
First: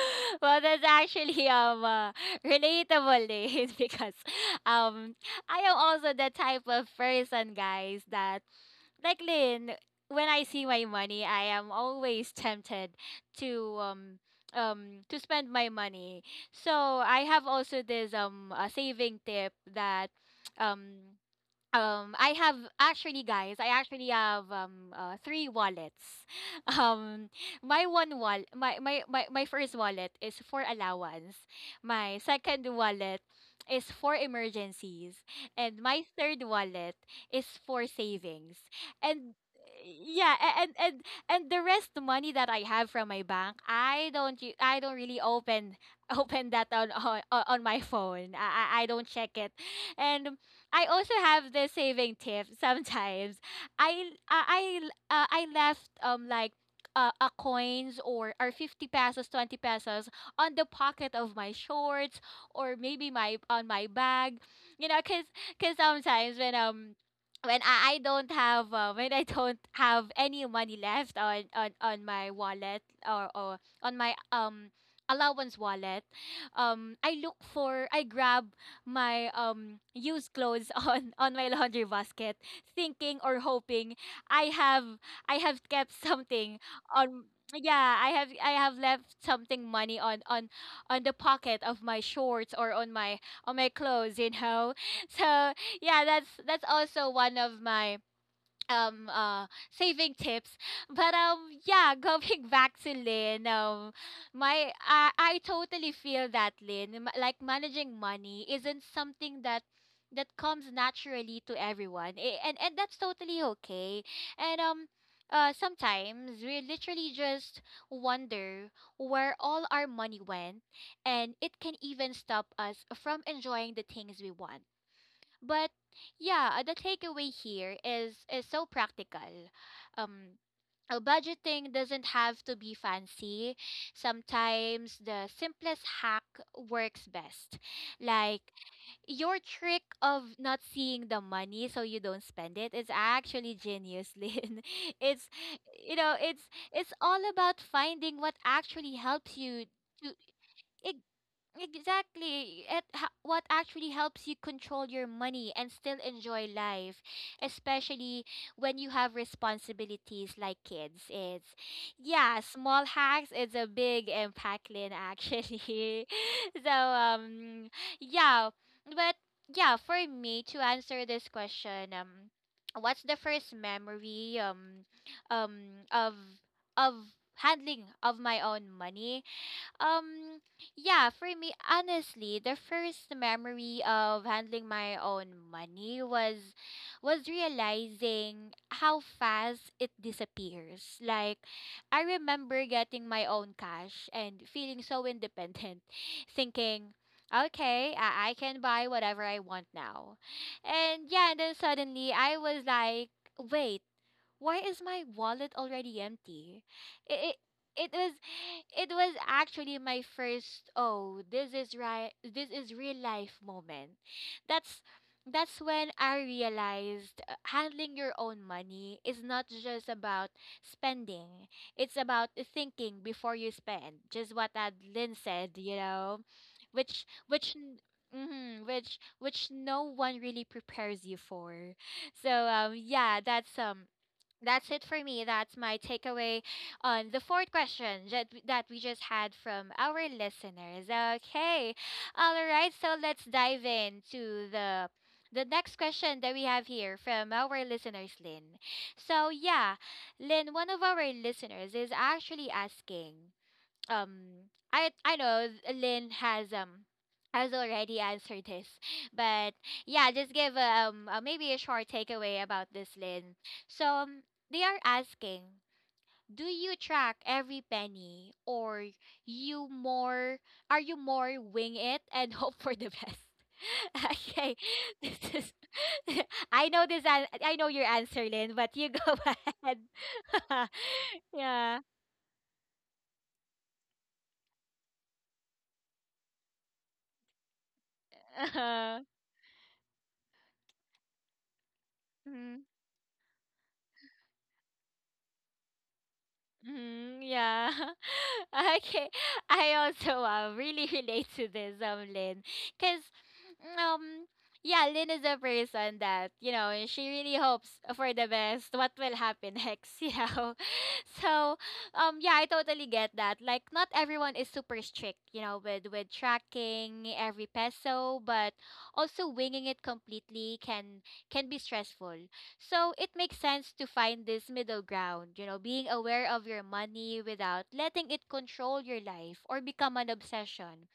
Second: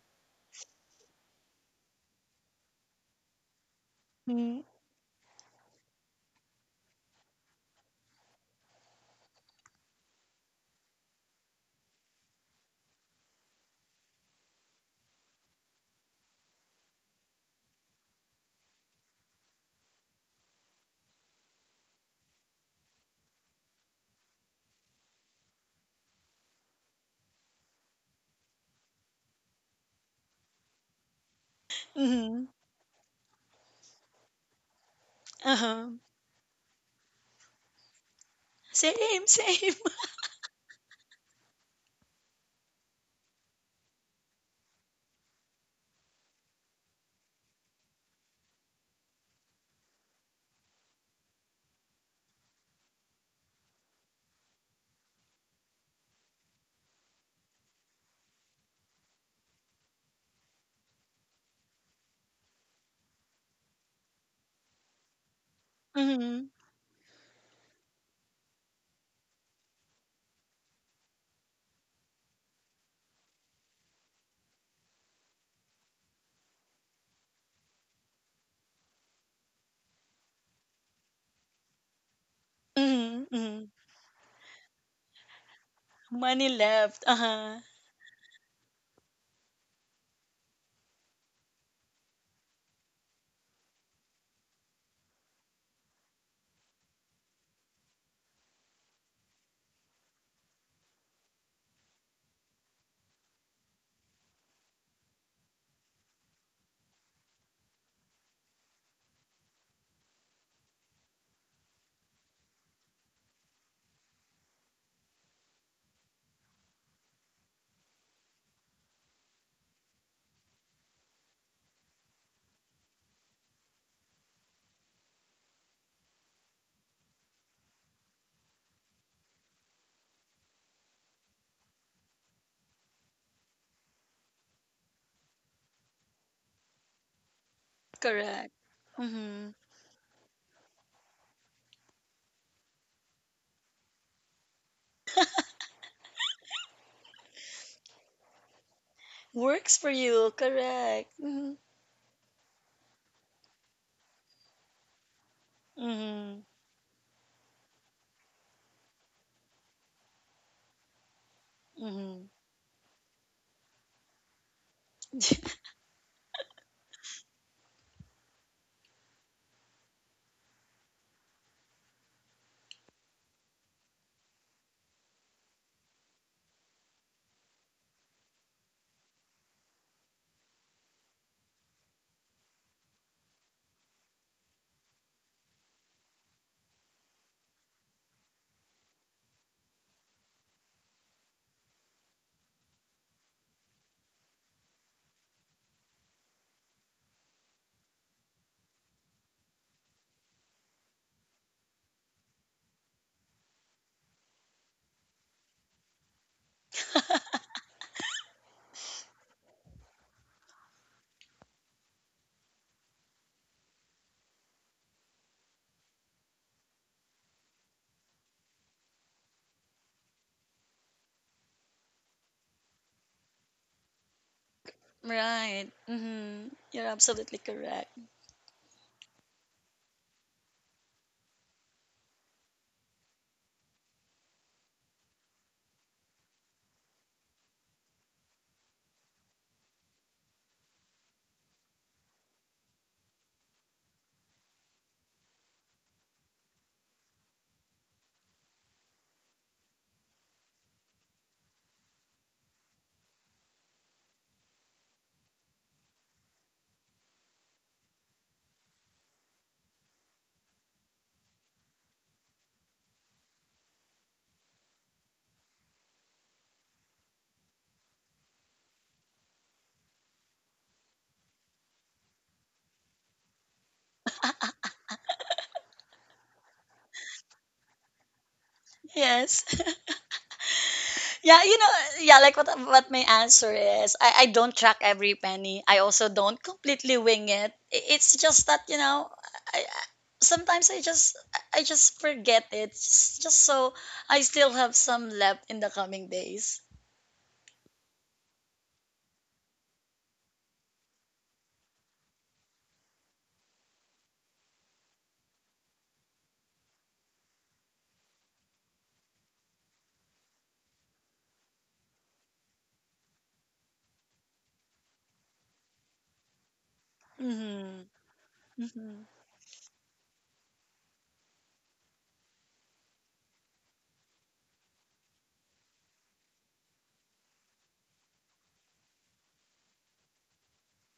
[SPEAKER 1] Well, that's actually relatable, days, because
[SPEAKER 2] Mm.
[SPEAKER 1] um I am also the type of person, guys, that like Lynn, when I see my money, I am always tempted to um to spend my money. So I have also this a saving tip that um I have actually, guys. I actually have three wallets. Um, my first wallet is for allowance. My
[SPEAKER 2] Mm-hmm.
[SPEAKER 1] second wallet is for emergencies, and
[SPEAKER 2] Uh-huh.
[SPEAKER 1] my third wallet is for savings.
[SPEAKER 2] Same,
[SPEAKER 1] And
[SPEAKER 2] same.
[SPEAKER 1] yeah, and the rest money that I have from my bank, I don't really open open that on on my phone. I don't check it, and I also have the saving tip sometimes. I left like a coins or 50 pesos, 20 pesos on the pocket of my shorts or maybe my on my bag. You know, cuz cuz sometimes when I don't have when I don't have any money left on on my wallet or on my allowance wallet. I look for, I grab my used clothes on my laundry basket, thinking
[SPEAKER 2] Mhm,
[SPEAKER 1] or
[SPEAKER 2] mhm.
[SPEAKER 1] hoping I have I have kept
[SPEAKER 2] Money
[SPEAKER 1] something
[SPEAKER 2] left.
[SPEAKER 1] on
[SPEAKER 2] Uh-huh.
[SPEAKER 1] I have left something money on on the pocket of my shorts or on my clothes, you know. So, yeah, that's also one of my saving tips. But yeah, going back to Lynn. My I totally feel that Lynn. Like, managing money isn't something that that comes naturally to everyone. And that's totally okay. and Sometimes we literally just wonder where all our money went, and it can even stop us from enjoying the things we want, but yeah, the takeaway here is so practical. Um, Budgeting doesn't have to be fancy. Sometimes the simplest hack works best. Like
[SPEAKER 2] Correct.
[SPEAKER 1] your
[SPEAKER 2] Mm-hmm.
[SPEAKER 1] trick of not seeing the money so you don't spend it is actually genius, Lynn. It's you know, it's it's all about finding what actually helps you
[SPEAKER 2] Works for
[SPEAKER 1] to
[SPEAKER 2] you.
[SPEAKER 1] it,
[SPEAKER 2] Correct. Mm-hmm.
[SPEAKER 1] exactly. What actually helps you control your money and still
[SPEAKER 2] Mm-hmm.
[SPEAKER 1] enjoy life, especially when you have responsibilities like kids. It's
[SPEAKER 2] Mm-hmm.
[SPEAKER 1] yeah, small hacks is a big impact, Lynn, actually. So yeah, but yeah, for me to answer this question, what's the first memory of of handling of my own money? Um, yeah, for me, honestly, the first memory of handling my own money was realizing how fast it disappears. Like, I remember getting my own cash and feeling so independent, thinking, okay, I can buy whatever I want now. And yeah, and then suddenly I was like, wait, why is my wallet already empty? It, it it was it was actually my first "oh, this is right, this is real life" moment. That's that's when I realized handling your own money is not just about spending. It's about thinking before you spend. Just what Adeline said,
[SPEAKER 2] Right.
[SPEAKER 1] you know,
[SPEAKER 2] Mm-hmm. You're absolutely
[SPEAKER 1] which
[SPEAKER 2] correct.
[SPEAKER 1] mm which no one really prepares you for. So yeah, that's it for me. That's my takeaway on the fourth question that we just had from our listeners. Okay, all right. So let's dive into the next question that we have here from our listeners, Lynn. So yeah, Lynn, one of our listeners is actually asking um I know Lynn has already answered this, but yeah, just give a, maybe a short takeaway about this, Lynn. So they are asking, do you track every penny, or you more are you more wing it and hope for the best? Okay, this is. I know this. I know your answer, Lynn, but you go
[SPEAKER 2] Yes.
[SPEAKER 1] ahead.
[SPEAKER 2] Yeah, you know,
[SPEAKER 1] Yeah.
[SPEAKER 2] yeah, like what my answer is. I don't track every penny. I also don't completely wing it. It's just that, you
[SPEAKER 1] Uh-huh.
[SPEAKER 2] know, I, I- sometimes I just forget
[SPEAKER 1] Mm-hmm.
[SPEAKER 2] it. Just so I still have some left in the coming days.
[SPEAKER 1] Mm-hmm, yeah. Okay. I also really relate to this, Lynn. Because, um, yeah, Lynn is a person that, you know, she really hopes for the best, what will happen next, you know. So, yeah, I totally get that. Like, not everyone is super strict, you know, with tracking every
[SPEAKER 2] Mm-hmm.
[SPEAKER 1] peso, but
[SPEAKER 2] Mm-hmm.
[SPEAKER 1] also winging it completely can be stressful. So it makes sense to find this middle ground, you know, being aware of your money without letting it control your life or become an obsession.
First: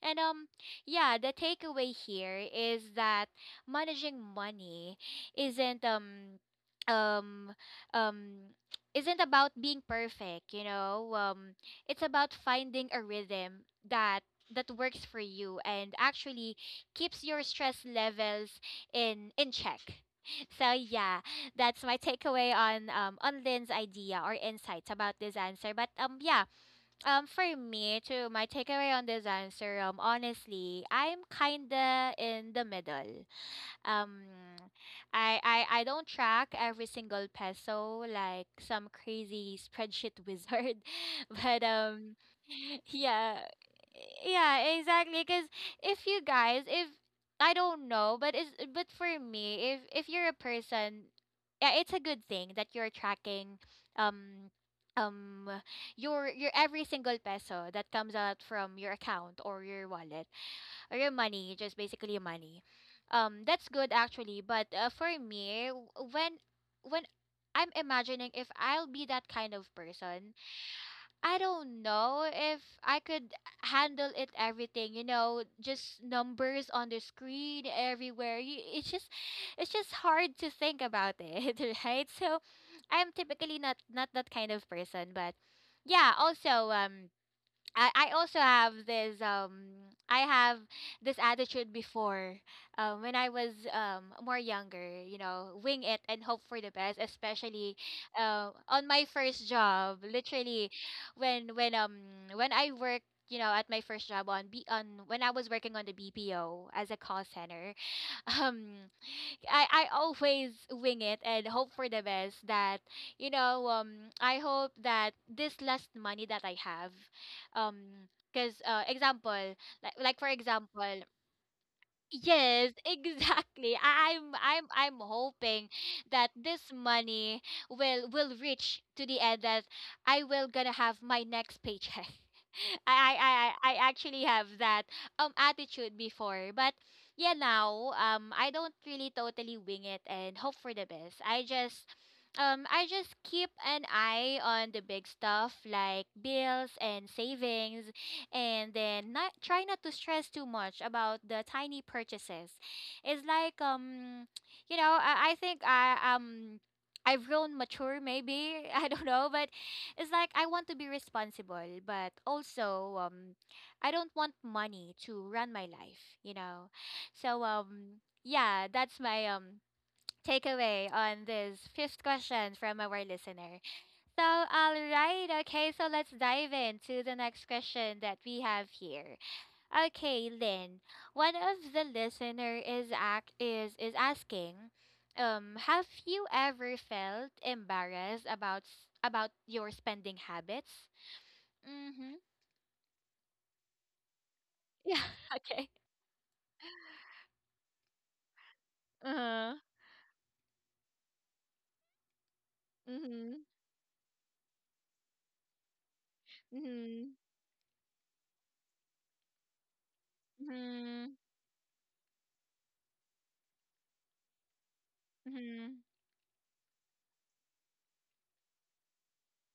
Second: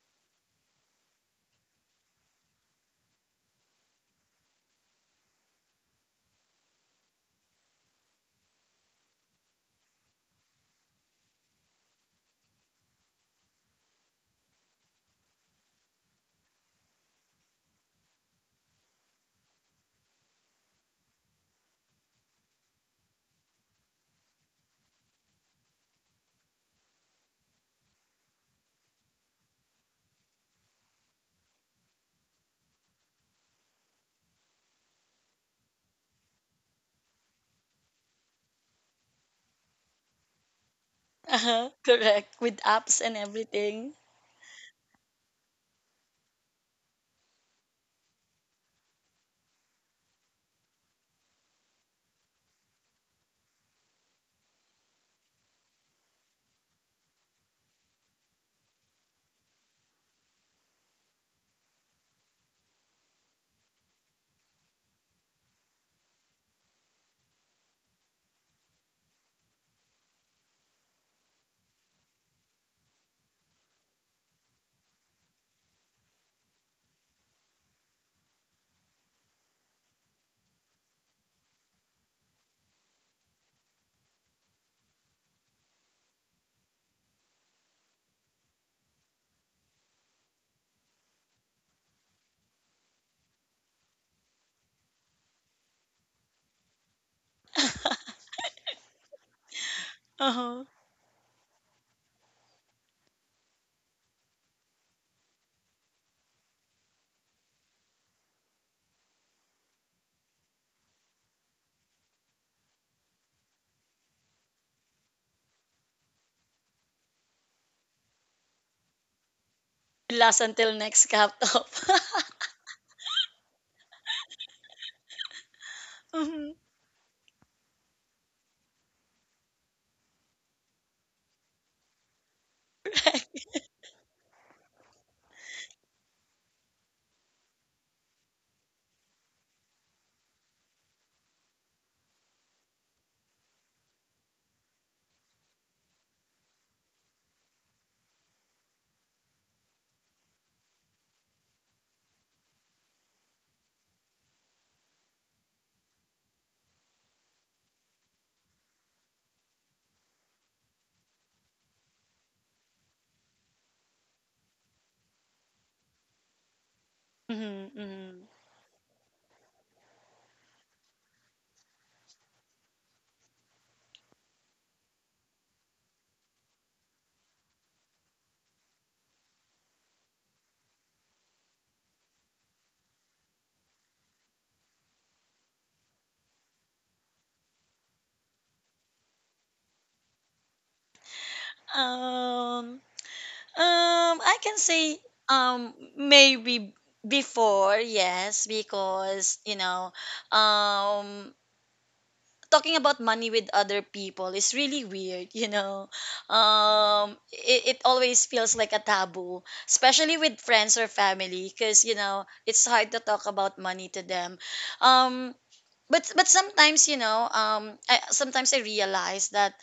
[SPEAKER 1] And yeah, the takeaway here is that managing money isn't um um um isn't about being perfect, you know. It's about finding a rhythm that that works for you and actually keeps your stress levels in check. So yeah, that's my takeaway on Lynn's idea or insights about this answer. But yeah, for me, to my takeaway on this answer, honestly, I'm kinda in the middle um I don't track every single peso like some crazy spreadsheet wizard, but
[SPEAKER 2] Uh-huh, correct. With apps and
[SPEAKER 1] yeah,
[SPEAKER 2] everything.
[SPEAKER 1] yeah, exactly, because if you guys if I don't know, but is but for me if you're a person, yeah, it's a good thing that you're tracking um um your every single peso that comes out from your account or your wallet or your money, just basically your money. That's good actually. But for me, when I'm imagining if I'll be that kind of person, I don't know if I could handle it everything. You know, just numbers on the screen everywhere. You, it's just hard to think about it, right? So, I'm typically not that kind of person. But yeah, also I also have this I have this attitude before when I was more younger, you know, wing it and hope for the best, especially on my first job.
[SPEAKER 2] Uh-huh.
[SPEAKER 1] Literally, when when um when I worked, you know, at my first job on B on when I was working on the BPO as a call center, um I always wing it and hope for the best that you know I hope that this last money that I have because example
[SPEAKER 2] It
[SPEAKER 1] like for
[SPEAKER 2] lasts until
[SPEAKER 1] example
[SPEAKER 2] next cap.
[SPEAKER 1] Yes, exactly. I'm hoping that
[SPEAKER 2] Mm-hmm.
[SPEAKER 1] this money will reach to the end that I will gonna have my next paycheck. I actually have that attitude before, but yeah now I don't really totally wing it and hope for the best. I just keep an eye on the big stuff like bills and savings and then not try not to stress too much about the tiny purchases. It's like you know, I think I I've grown mature maybe, I don't know, but it's like I want to be responsible, but also I don't want money to run my life, you know. So
[SPEAKER 2] Mm-hmm, mm-hmm.
[SPEAKER 1] yeah, that's my takeaway on this fifth question from our listener. So, all right. Okay, so let's dive into the next question that we have here. Okay, Lynn, one of the listener is act is asking, have you ever felt embarrassed about about your spending habits? Mhm.
[SPEAKER 2] Um, I can say
[SPEAKER 1] Yeah. Okay.
[SPEAKER 2] maybe before, yes, because you
[SPEAKER 1] Uh. Huh.
[SPEAKER 2] know, um, talking about money with
[SPEAKER 1] Mhm.
[SPEAKER 2] other people is really weird, you know.
[SPEAKER 1] Mhm.
[SPEAKER 2] It always feels like a taboo, especially with friends or
[SPEAKER 1] Mhm.
[SPEAKER 2] family, because you know, it's hard to talk about money to them. um
[SPEAKER 1] Mhm.
[SPEAKER 2] but sometimes, you know, I, sometimes I realize that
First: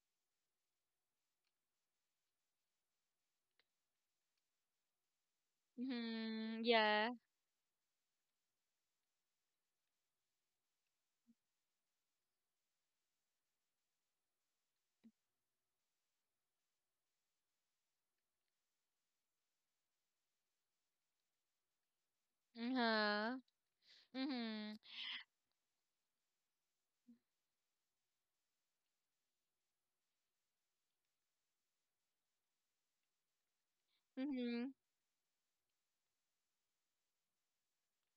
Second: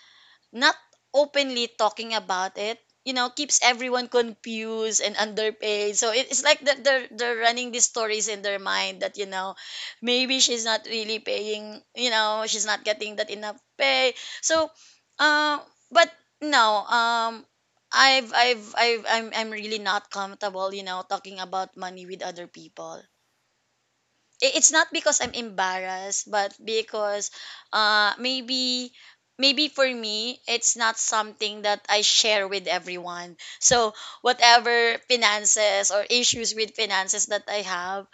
[SPEAKER 2] not openly talking about it, you know, keeps everyone confused and underpaid. So it's like
[SPEAKER 1] Mhm.
[SPEAKER 2] that
[SPEAKER 1] Yeah.
[SPEAKER 2] they're running these stories in their mind that, you know, maybe she's not really paying, you know, she's not getting that enough pay. So uh, but no, I'm really not comfortable, you know, talking about money with other people.
[SPEAKER 1] Uh-huh.
[SPEAKER 2] It's
[SPEAKER 1] Mhm.
[SPEAKER 2] not because I'm embarrassed, but because uh maybe maybe for me it's not something that I share with everyone. So
[SPEAKER 1] Mhm.
[SPEAKER 2] whatever finances or issues with finances that I have,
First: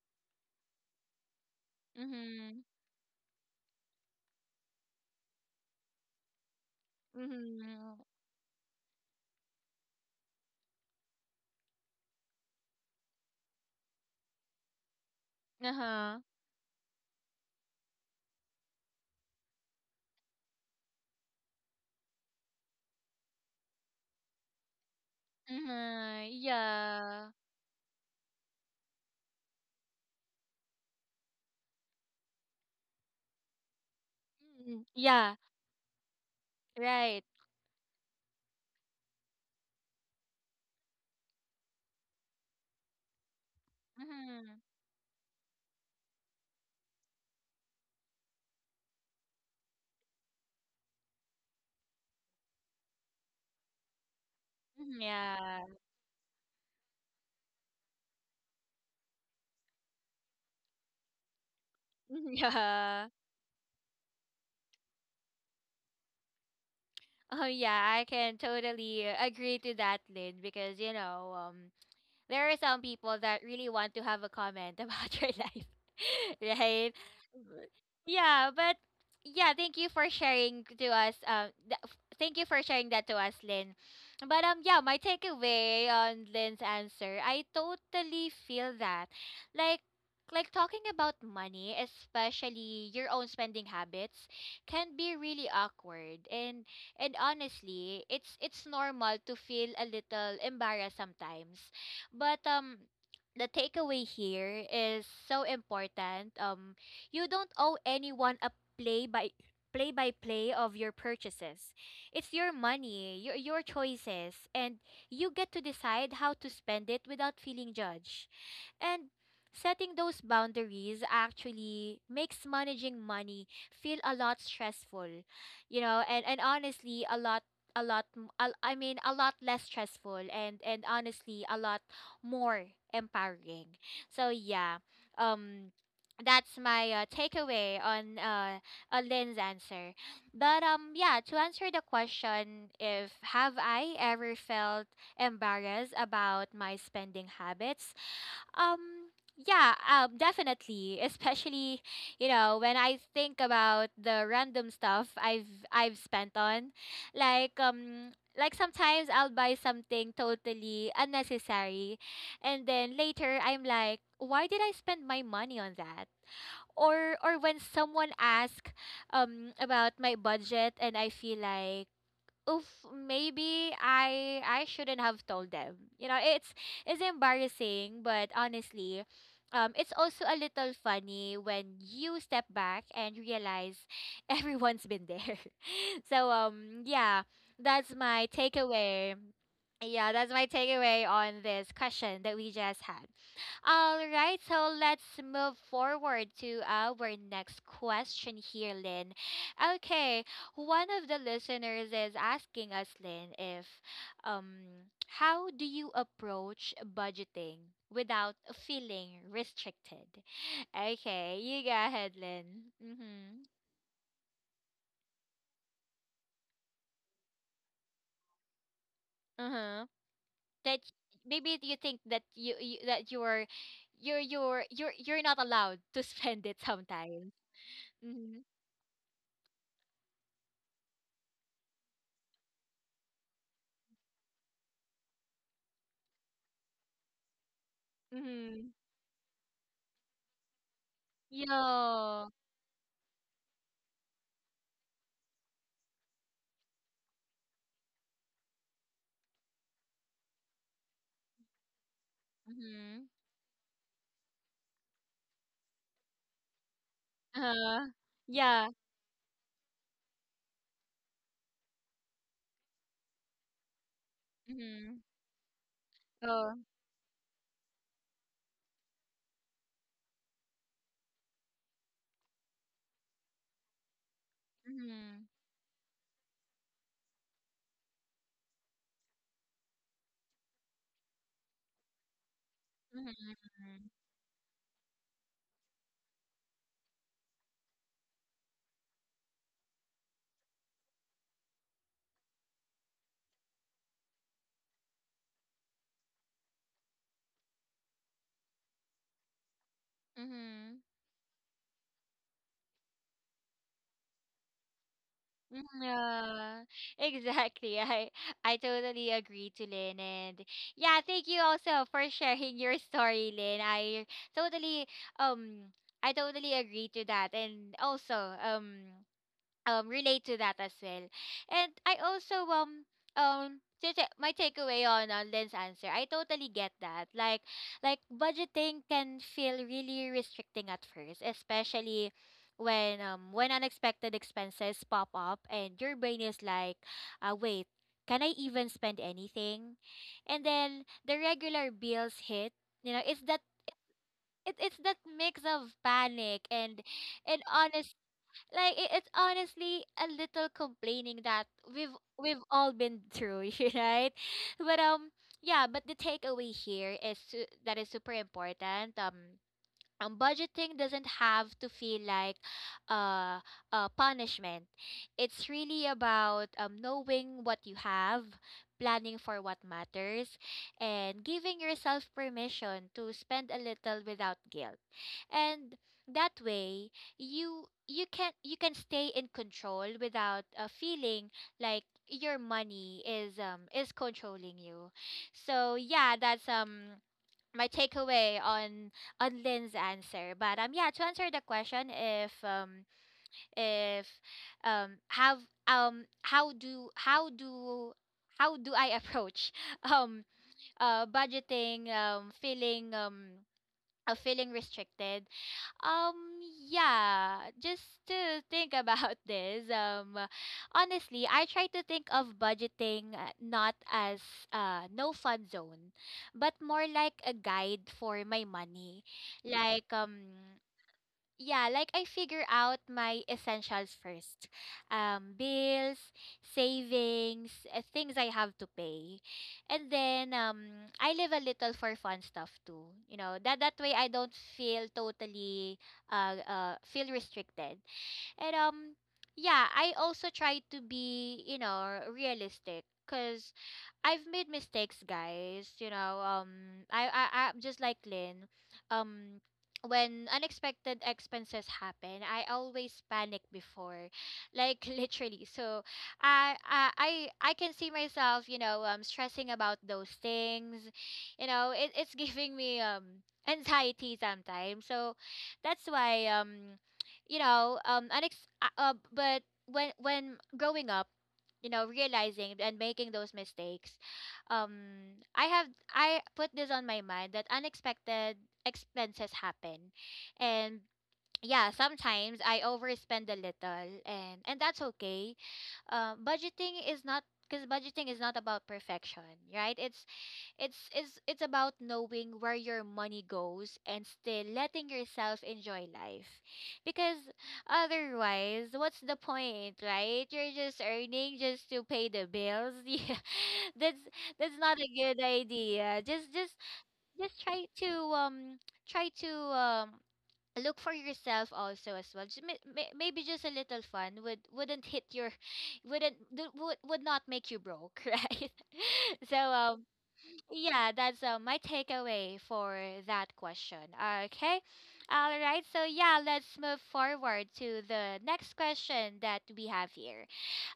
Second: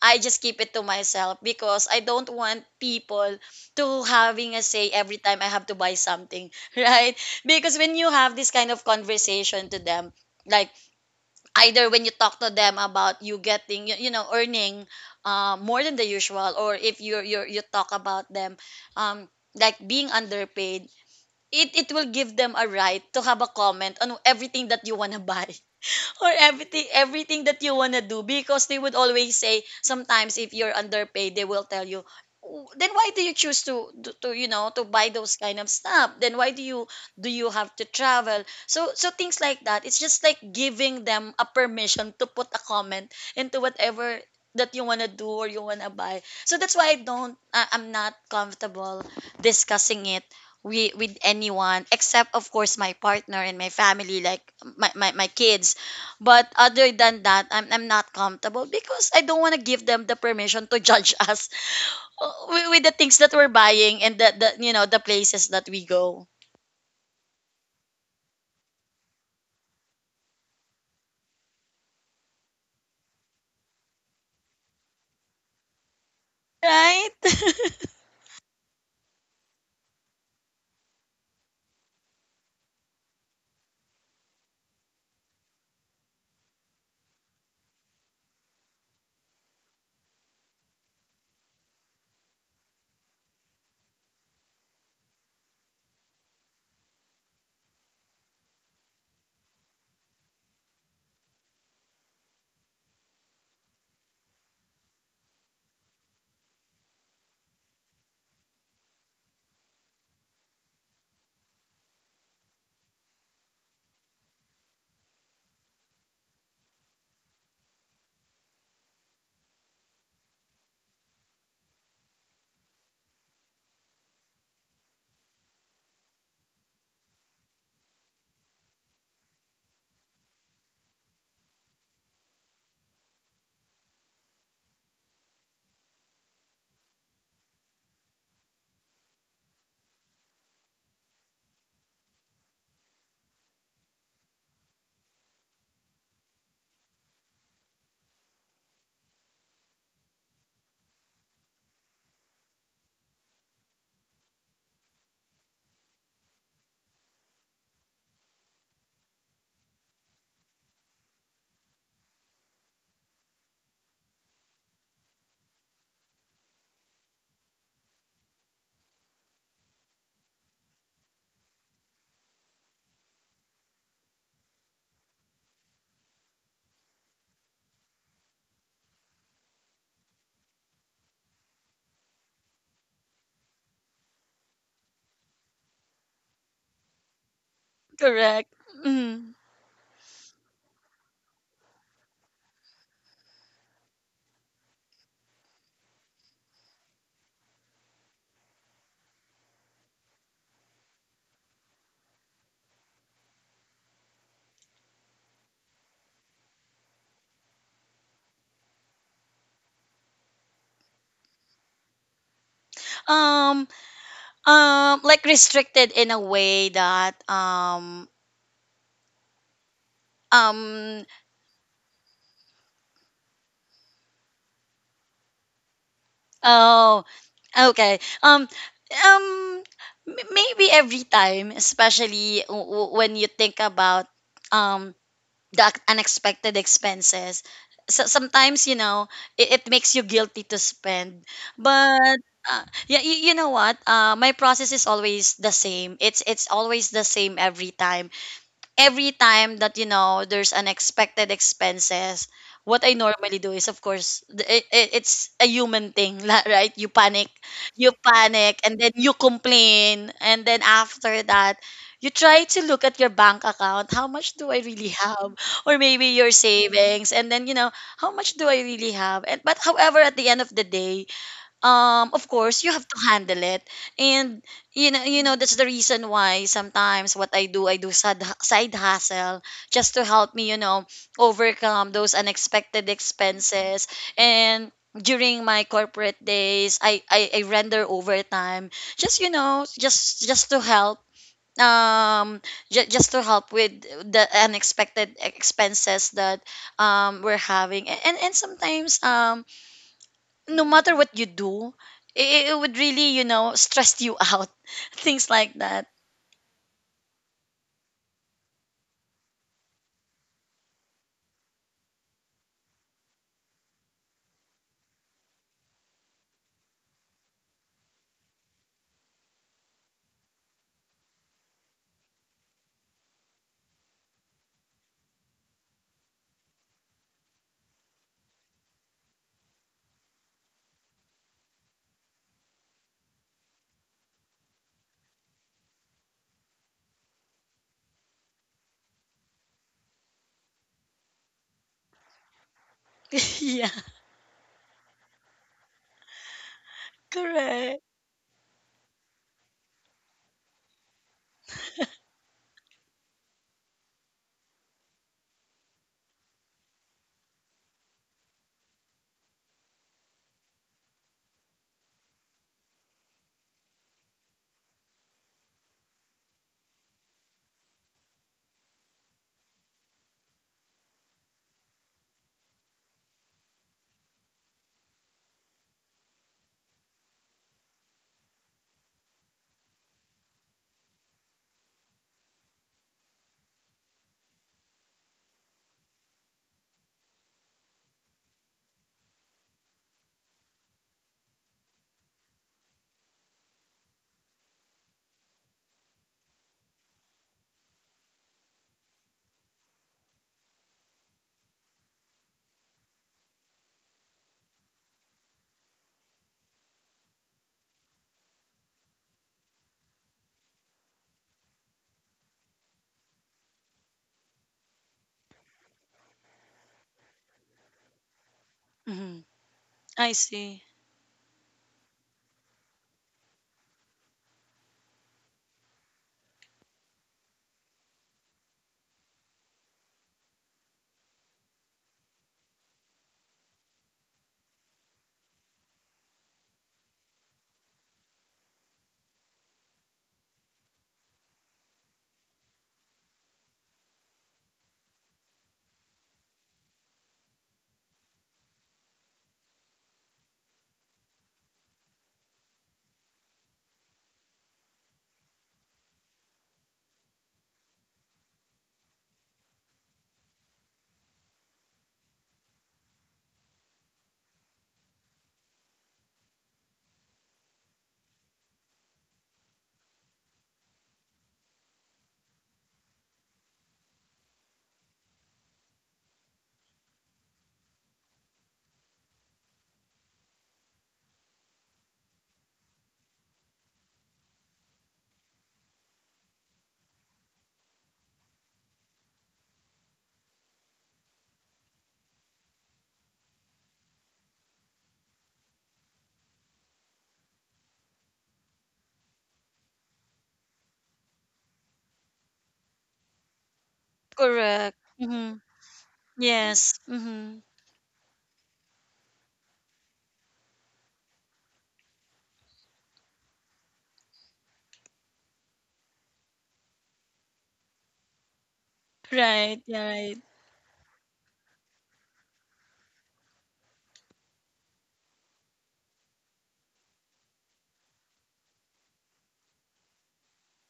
[SPEAKER 2] I just keep it to myself because I don't
[SPEAKER 1] Mhm.
[SPEAKER 2] want people to having a say every time I have to buy something, right? Because when
[SPEAKER 1] Mhm.
[SPEAKER 2] you have this kind of conversation to them, like, either when you talk to them about you getting, you know, earning more than the
[SPEAKER 1] Uh-huh.
[SPEAKER 2] usual, or if you talk about them um like being underpaid, it will give them a right to have a comment on everything that you want to buy,
[SPEAKER 1] Mhm,
[SPEAKER 2] or everything
[SPEAKER 1] yeah.
[SPEAKER 2] everything that you want to do. Because they would always say, sometimes if you're underpaid, they will tell you, "Oh, then why do you choose to, you know,
[SPEAKER 1] Mm,
[SPEAKER 2] to buy
[SPEAKER 1] yeah,
[SPEAKER 2] those kind of stuff? Then why do you
[SPEAKER 1] right.
[SPEAKER 2] have to travel so," so things like that. It's just like giving them a permission to put a comment into whatever
[SPEAKER 1] Mhm,
[SPEAKER 2] that you want to do or you want to buy. So that's why I don't I, I'm not comfortable discussing it with anyone, except, of course, my partner and my family, like
[SPEAKER 1] mhm,
[SPEAKER 2] my
[SPEAKER 1] yeah.
[SPEAKER 2] kids. But other than that, I'm not comfortable, because I don't want to give them the permission to judge us with the
[SPEAKER 1] Yeah.
[SPEAKER 2] things that we're buying, and the, you know, the places that we go.
[SPEAKER 1] Oh yeah, I can totally agree to that, Lynn, because you know, there are some people that really want to have a comment about your life, right?
[SPEAKER 2] Right?
[SPEAKER 1] But- Yeah, but yeah, thank you for sharing to us. Thank you for sharing that to us, Lynn. But yeah, my takeaway on Lynn's answer, I totally feel that, like. Like talking about money, especially your own spending habits, can be really awkward and honestly, it's normal to feel a little embarrassed sometimes. But the takeaway here is so important. You don't owe anyone a play by play by play of your purchases. It's your money, your choices, and you get to decide how to spend it without feeling judged. And setting those boundaries actually makes managing money feel a lot stressful. You know, and honestly a lot less stressful and honestly a lot more empowering. So yeah, um, that's my takeaway on Lynn's answer. But yeah, to answer the question, if have I ever felt embarrassed about my spending habits? Um, yeah, definitely. Especially, you know, when I think about the random stuff I've spent on, like um, like sometimes I'll buy something totally unnecessary, and then later I'm like, why did I spend my money on that? Or when someone asks about my budget and I feel like oof, maybe I shouldn't have told them. You know, it's embarrassing, but honestly, it's also a little funny when you step back and realize everyone's been there. So yeah, that's my
[SPEAKER 2] Correct.
[SPEAKER 1] takeaway.
[SPEAKER 2] Mm.
[SPEAKER 1] Yeah, that's my takeaway on this question that we just had. All right, so let's move forward to our next question here, Lynn. Okay, one of the listeners is asking us, Lynn, if um how do you approach budgeting without feeling restricted? Okay, you go ahead, Lynn. Mhm.
[SPEAKER 2] Um like restricted in a way that
[SPEAKER 1] Uh-huh. That
[SPEAKER 2] um
[SPEAKER 1] maybe you think that you, that you're not allowed to spend it
[SPEAKER 2] oh,
[SPEAKER 1] sometimes.
[SPEAKER 2] okay.
[SPEAKER 1] Mhm.
[SPEAKER 2] Um Maybe every time, especially when you think about um unexpected expenses. So sometimes,
[SPEAKER 1] Mhm.
[SPEAKER 2] you know, it makes you guilty to spend, but
[SPEAKER 1] Yeah.
[SPEAKER 2] yeah, you know what? My process is always the same. It's always the same every time, every time that, you know, there's unexpected expenses. What I
[SPEAKER 1] Mhm.
[SPEAKER 2] normally do is, of course, it's a human thing, right? You panic.
[SPEAKER 1] Uh-huh.
[SPEAKER 2] You panic,
[SPEAKER 1] Yeah.
[SPEAKER 2] and then you complain, and then after that you try to look at your bank account. How much do I really
[SPEAKER 1] Mhm.
[SPEAKER 2] have? Or maybe your
[SPEAKER 1] Oh.
[SPEAKER 2] savings, and then, you know, how much do I really have. And but however, at the end of the day, of course you have to handle it. And you know,
[SPEAKER 1] Mhm.
[SPEAKER 2] you know that's the reason why sometimes what I do, I do side hustle just to help me, you know, overcome those unexpected
[SPEAKER 1] Mhm.
[SPEAKER 2] expenses. And during my corporate days, I render overtime just, you know, just to help um just to help with the unexpected expenses that we're having. And and sometimes, no
[SPEAKER 1] Mhm.
[SPEAKER 2] matter what you do, it would really, you know, stress you out. Things like
[SPEAKER 1] Mhm.
[SPEAKER 2] that.
[SPEAKER 1] Yeah. Exactly. I totally agree to Lynn and yeah, thank you also for sharing your story, Lynn. Totally um I totally agree to that and also um relate to that as well. And I also um my takeaway on Lynn's answer, I totally get that. Like budgeting can feel really restricting at first, especially when unexpected expenses pop up and your brain is like, wait, can I even spend anything? And then the regular bills hit. You know, it's that
[SPEAKER 2] Yeah.
[SPEAKER 1] it's that mix of panic and
[SPEAKER 2] Correct.
[SPEAKER 1] honest like it's honestly a little complaining that we've we've all been through right but yeah but the takeaway here is that is super important budgeting doesn't have to feel like uh, a punishment. It's really about knowing what you have, planning for what matters, and giving yourself permission to spend a little without guilt. And that way, you can stay in control without feeling like your money is controlling you. So yeah, that's my takeaway on Lynn's answer. But yeah, to answer the question if if have um how do how do how do I approach um budgeting feeling restricted um, yeah, just to think about this, honestly, I try to think of budgeting not as no fun zone, but more like a guide for my money.
[SPEAKER 2] Hmm.
[SPEAKER 1] Like,
[SPEAKER 2] I see.
[SPEAKER 1] yeah, like I figure out my essentials first. Bills, savings, things I have to pay. And then I leave a little for fun stuff too. You know, that way I don't feel totally feel restricted. And yeah, I also try to be, you know, realistic cuz I've made mistakes, guys. You know, I'm just like Lynn. Um, when unexpected expenses happen, I always panic before, like literally. So, I can see myself, you know, stressing about those things. You know, it, it's giving me anxiety sometimes. So, that's why but when growing up, you know, realizing and making those mistakes, um I have I put this on my mind that unexpected expenses happen and yeah, sometimes I overspend a little and that's okay. Budgeting is not about perfection, right? It's it's about knowing where your money goes and still letting yourself enjoy life. Because otherwise, what's the point, right? You're just earning just to pay the bills. Yeah. That's that's not
[SPEAKER 2] Correct.
[SPEAKER 1] a good
[SPEAKER 2] Hmm.
[SPEAKER 1] idea.
[SPEAKER 2] Yes.
[SPEAKER 1] Just
[SPEAKER 2] Hmm.
[SPEAKER 1] try to try to um look for yourself also as well. Maybe just a little fun wouldn't hit your wouldn't do- would not make you broke, right? so
[SPEAKER 2] Right.
[SPEAKER 1] um
[SPEAKER 2] Yeah, right.
[SPEAKER 1] yeah, that's my takeaway for that question. Okay. All right. So, yeah, let's move forward to the next question that we have here.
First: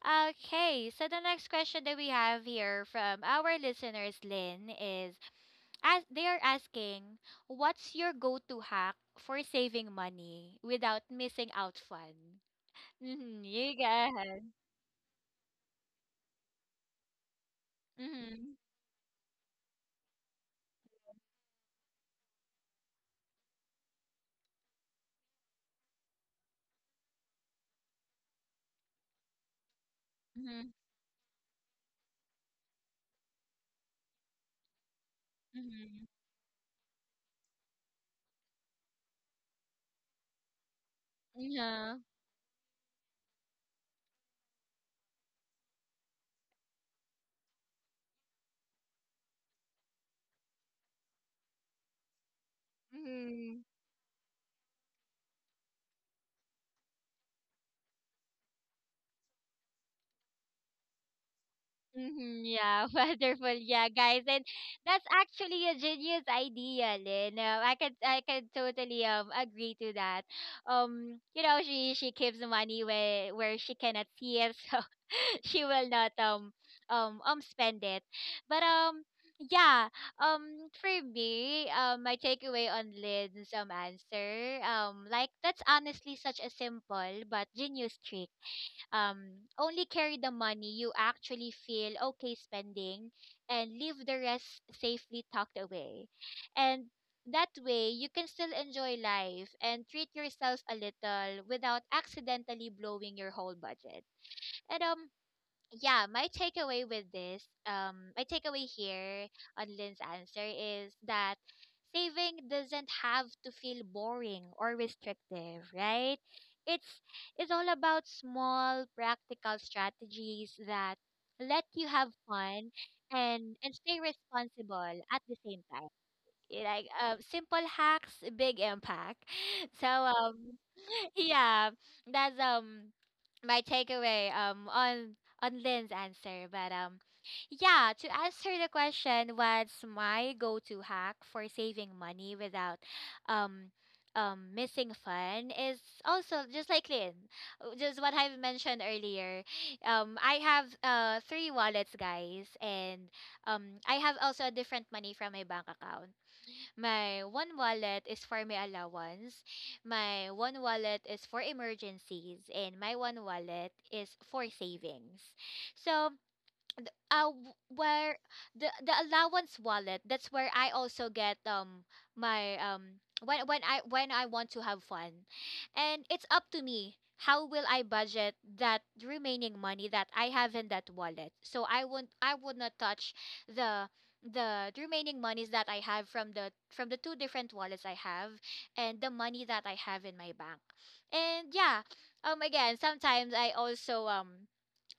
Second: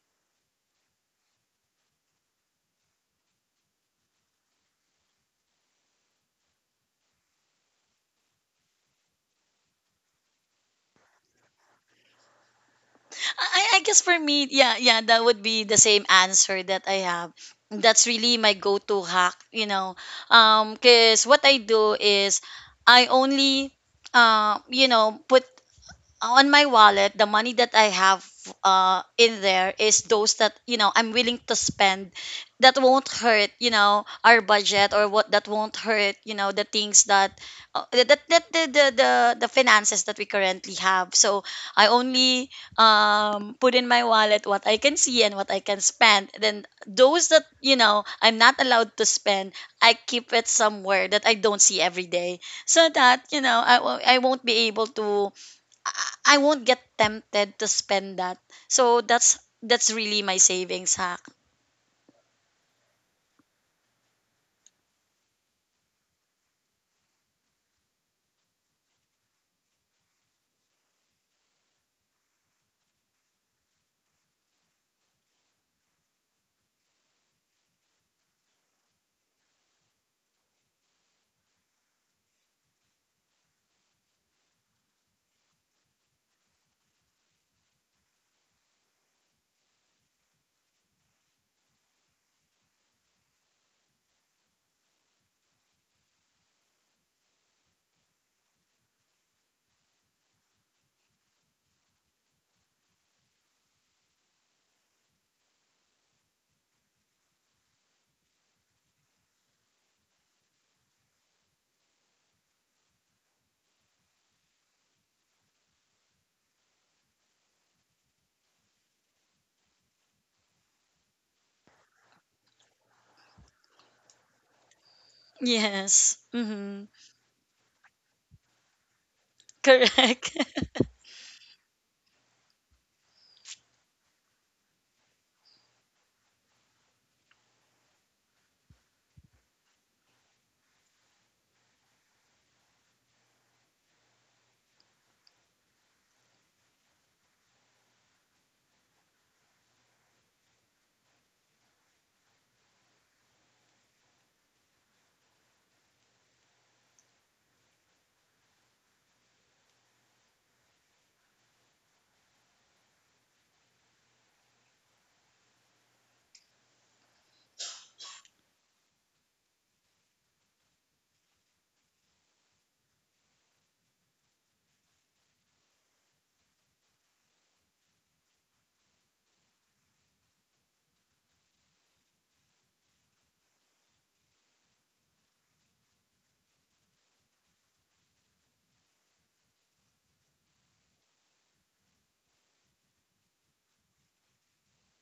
[SPEAKER 1] Okay. So, the next question that we have here from our listeners, Lynn, is as they are asking, what's your go to hack for saving money without missing out fun? Mm-hmm, you
[SPEAKER 2] I guess for
[SPEAKER 1] guys.
[SPEAKER 2] me, yeah, yeah, that would be the same answer that I have. That's really my
[SPEAKER 1] Mm-hmm.
[SPEAKER 2] go-to hack, you know. Cause what I do is I only, you know, put on my wallet, the money that I have in there is those that,
[SPEAKER 1] Mm-hmm.
[SPEAKER 2] you know, I'm willing to spend, that won't hurt, you know, our budget, or what that won't
[SPEAKER 1] Mm-hmm.
[SPEAKER 2] hurt, you know, the things that, that the finances that we currently have. So I
[SPEAKER 1] Yeah.
[SPEAKER 2] only, put in my wallet what I can see and what I can spend. Then those that, you know, I'm not allowed to spend, I keep it somewhere that I don't see every day, so that, you
[SPEAKER 1] Mm-hmm.
[SPEAKER 2] know, I won't be able to, I won't get tempted to spend that. So that's really my savings hack.
[SPEAKER 1] Mm-hmm, yeah, wonderful. Yeah, guys, and that's actually a genius idea, Lynn. I could totally agree to that. You know, she keeps the money where she cannot see it, so she will not spend it. But yeah, um for me, my takeaway on Lynn's answer, like that's honestly such a simple but genius trick, only carry the money you actually feel okay spending and leave the rest safely tucked away. And that way, you can still enjoy life and treat yourself a little without accidentally blowing your whole budget. And yeah, my takeaway with this, my takeaway here on Lynn's answer is that saving doesn't have to feel boring or restrictive, right? It's it's all about small practical strategies that let you have fun and stay responsible at the same time,
[SPEAKER 2] Yes.
[SPEAKER 1] like
[SPEAKER 2] Mm-hmm.
[SPEAKER 1] simple hacks, big impact. So
[SPEAKER 2] Correct.
[SPEAKER 1] um, yeah, that's my takeaway on Lynn's answer. But yeah, to answer the question, what's my go-to hack for saving money without um missing fun is also just like Lynn, just what I've mentioned earlier. I have three wallets, guys, and I have also a different money from my bank account. My one wallet is for my allowance. My one wallet is for emergencies. And my one wallet is for savings. So where the allowance wallet, that's where I also get my when I want to have fun, and it's up to me how will I budget that remaining money that I have in that wallet. So I would not touch the the remaining monies that I have from the two different wallets I have and the money that I have in my bank. And yeah, again, sometimes I also um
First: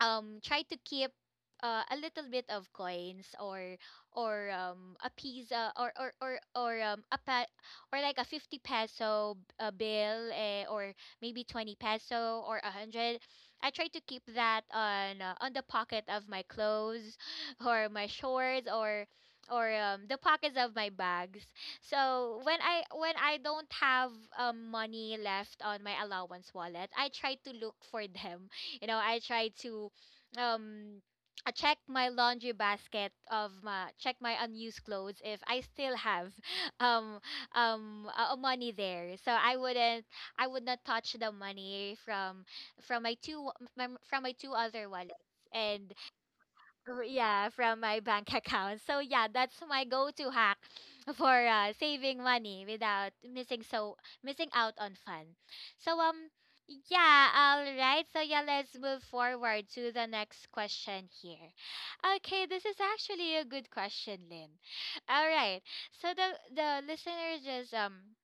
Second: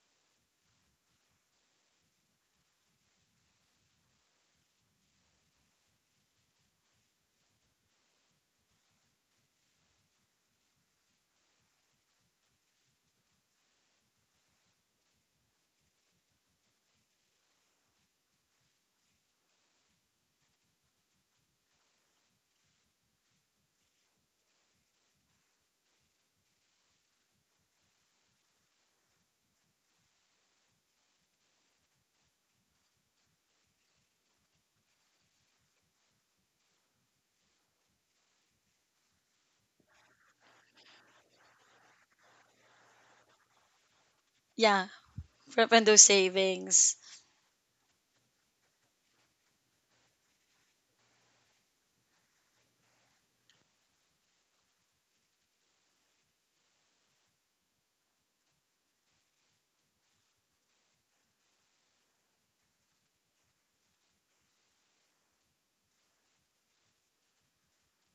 [SPEAKER 1] um try to keep a little bit of coins or a pizza or a or like a 50 peso a bill eh, or maybe 20 peso or a 100. I try to keep that on the pocket of my clothes or my shorts or the pockets of my bags. So when I don't have money left on my allowance wallet, I try to look for them. You know, I try to um I check my laundry basket of my check my unused clothes if I still have um money there. So I would not touch the money from my two other
[SPEAKER 2] Yeah.
[SPEAKER 1] wallets.
[SPEAKER 2] From
[SPEAKER 1] And
[SPEAKER 2] those savings.
[SPEAKER 1] yeah, from my bank account. So yeah, that's my go-to hack for saving money without missing out on fun. so um yeah, all right. So yeah, let's move forward to the next question here. Okay, this is actually a good question, Lynn. All right, so the listener just um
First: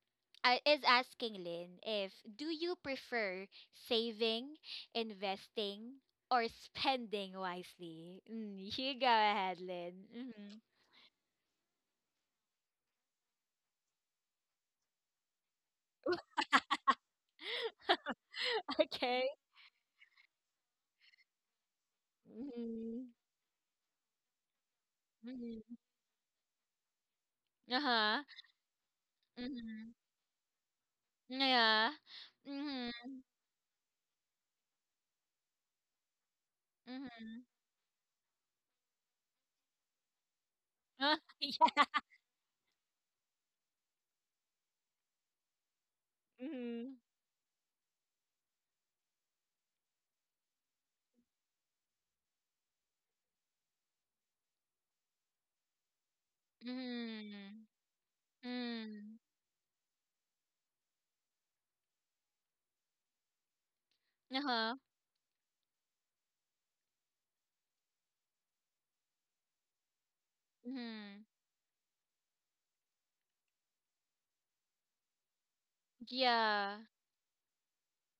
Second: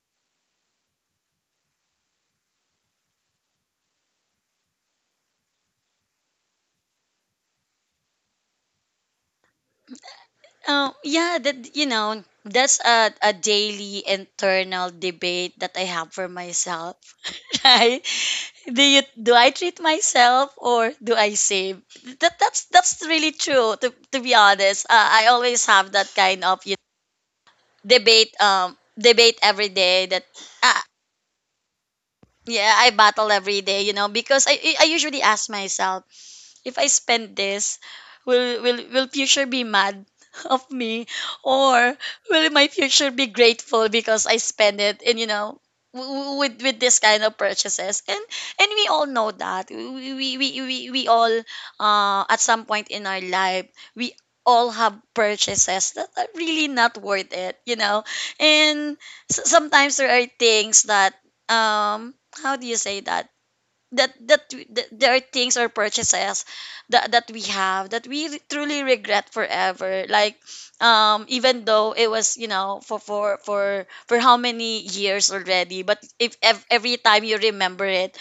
[SPEAKER 1] uh, is asking Lynn, if do you prefer saving, investing, or spending wisely? Mm, you go ahead, Lynn. Mm-hmm.
[SPEAKER 2] Oh yeah, that, you know, that's a daily internal debate that I have for myself. Right? Do you
[SPEAKER 1] Okay.
[SPEAKER 2] do I treat myself or do I save? That's
[SPEAKER 1] Mm-hmm.
[SPEAKER 2] really true. To be honest, I always
[SPEAKER 1] Mm-hmm.
[SPEAKER 2] have that kind of you
[SPEAKER 1] Uh-huh.
[SPEAKER 2] debate debate every
[SPEAKER 1] Mm-hmm.
[SPEAKER 2] day, that I,
[SPEAKER 1] Yeah.
[SPEAKER 2] yeah, I
[SPEAKER 1] Mm-hmm.
[SPEAKER 2] battle every day, you know, because I usually ask myself, if I spend
[SPEAKER 1] Mm-hmm.
[SPEAKER 2] this, will future be mad of me,
[SPEAKER 1] Uh, yeah.
[SPEAKER 2] or will my future be grateful because I spend it? And you know, with
[SPEAKER 1] Mm-hmm.
[SPEAKER 2] this kind of purchases. And we all know that we all, at some point in our life, we all have purchases that are really not worth it,
[SPEAKER 1] Mm-hmm.
[SPEAKER 2] you know. And
[SPEAKER 1] Mm.
[SPEAKER 2] sometimes there are things that, um how do you say that,
[SPEAKER 1] Uh-huh.
[SPEAKER 2] that there are things or purchases that we have, that we truly regret forever. Like,
[SPEAKER 1] Mm-hmm.
[SPEAKER 2] even though it was, you know, for how many years already, but if, ev
[SPEAKER 1] Yeah.
[SPEAKER 2] every time you remember it,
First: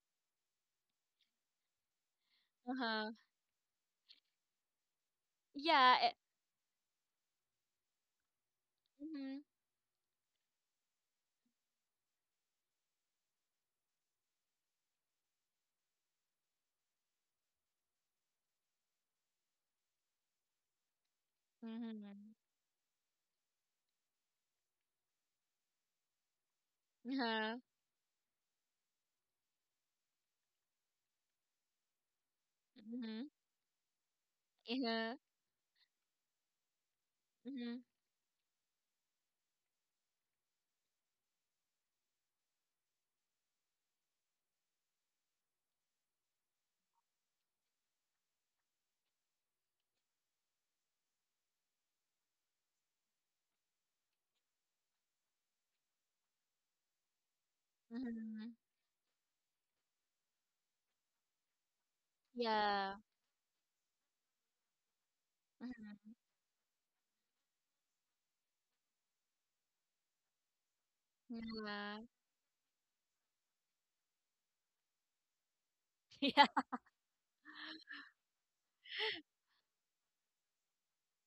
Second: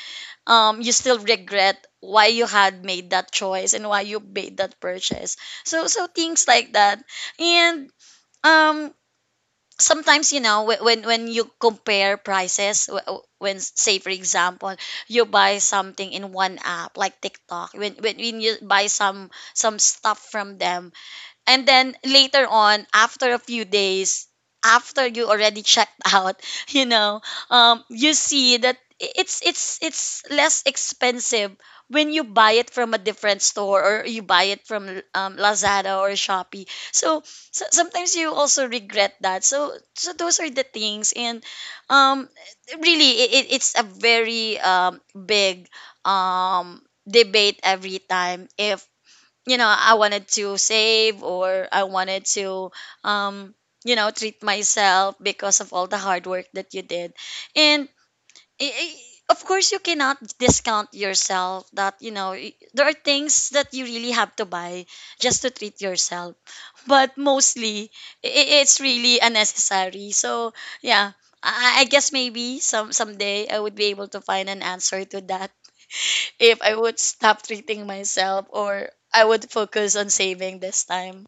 [SPEAKER 2] you still regret why you had made
[SPEAKER 1] Uh-huh.
[SPEAKER 2] that choice and why you made that purchase. So
[SPEAKER 1] Yeah.
[SPEAKER 2] so things like that. And um
[SPEAKER 1] Mm-hmm.
[SPEAKER 2] sometimes, you know, when you compare prices, when, say for example, you buy something in one app like TikTok. When you buy some stuff from them, and then
[SPEAKER 1] Mm-hmm.
[SPEAKER 2] later on, after a few days, after you already checked out, you know,
[SPEAKER 1] Uh-huh.
[SPEAKER 2] you see that it's less expensive when you buy it from a
[SPEAKER 1] Mm-hmm.
[SPEAKER 2] different store, or you buy it from,
[SPEAKER 1] Yeah.
[SPEAKER 2] Lazada or Shopee. So
[SPEAKER 1] Mm-hmm.
[SPEAKER 2] sometimes you also regret that. So so those are the things. And um, really, it's a very, big, um debate every time, if, you know, I wanted to save or I wanted to, um you know, treat myself because of all the hard work that you did. And
[SPEAKER 1] Mhm.
[SPEAKER 2] i- i- of course, you cannot discount yourself that, you know, there are
[SPEAKER 1] Yeah.
[SPEAKER 2] things that you really have to buy just to treat
[SPEAKER 1] Mhm.
[SPEAKER 2] yourself. But mostly it's really unnecessary. So yeah, I
[SPEAKER 1] Yeah.
[SPEAKER 2] guess maybe some someday I would be able to find an answer to that,
[SPEAKER 1] Yeah.
[SPEAKER 2] if I would stop treating myself or I would focus on saving this time.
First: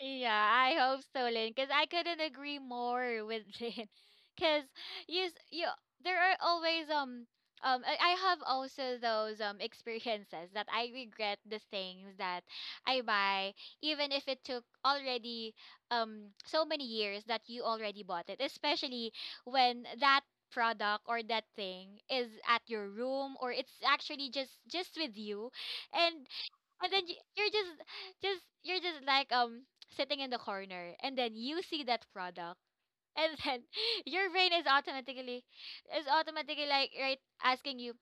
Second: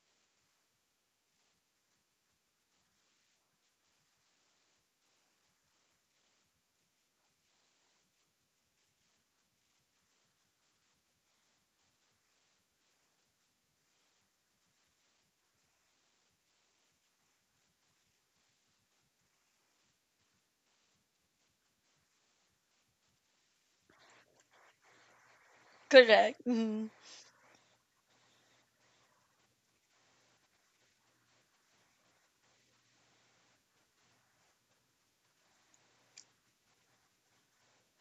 [SPEAKER 1] Yeah, I hope so, Lynn, because I couldn't agree more with Lynn. Because you, s- you, there are always I have also those experiences that I regret the things that I buy, even if it took already so many years that you already bought it, especially when that product or that thing is at your room or it's actually just with you. And
[SPEAKER 2] Correct. Mm-hmm.
[SPEAKER 1] you're just you're just like sitting in the corner, and then you see that product, and then your brain is automatically like, right, asking you,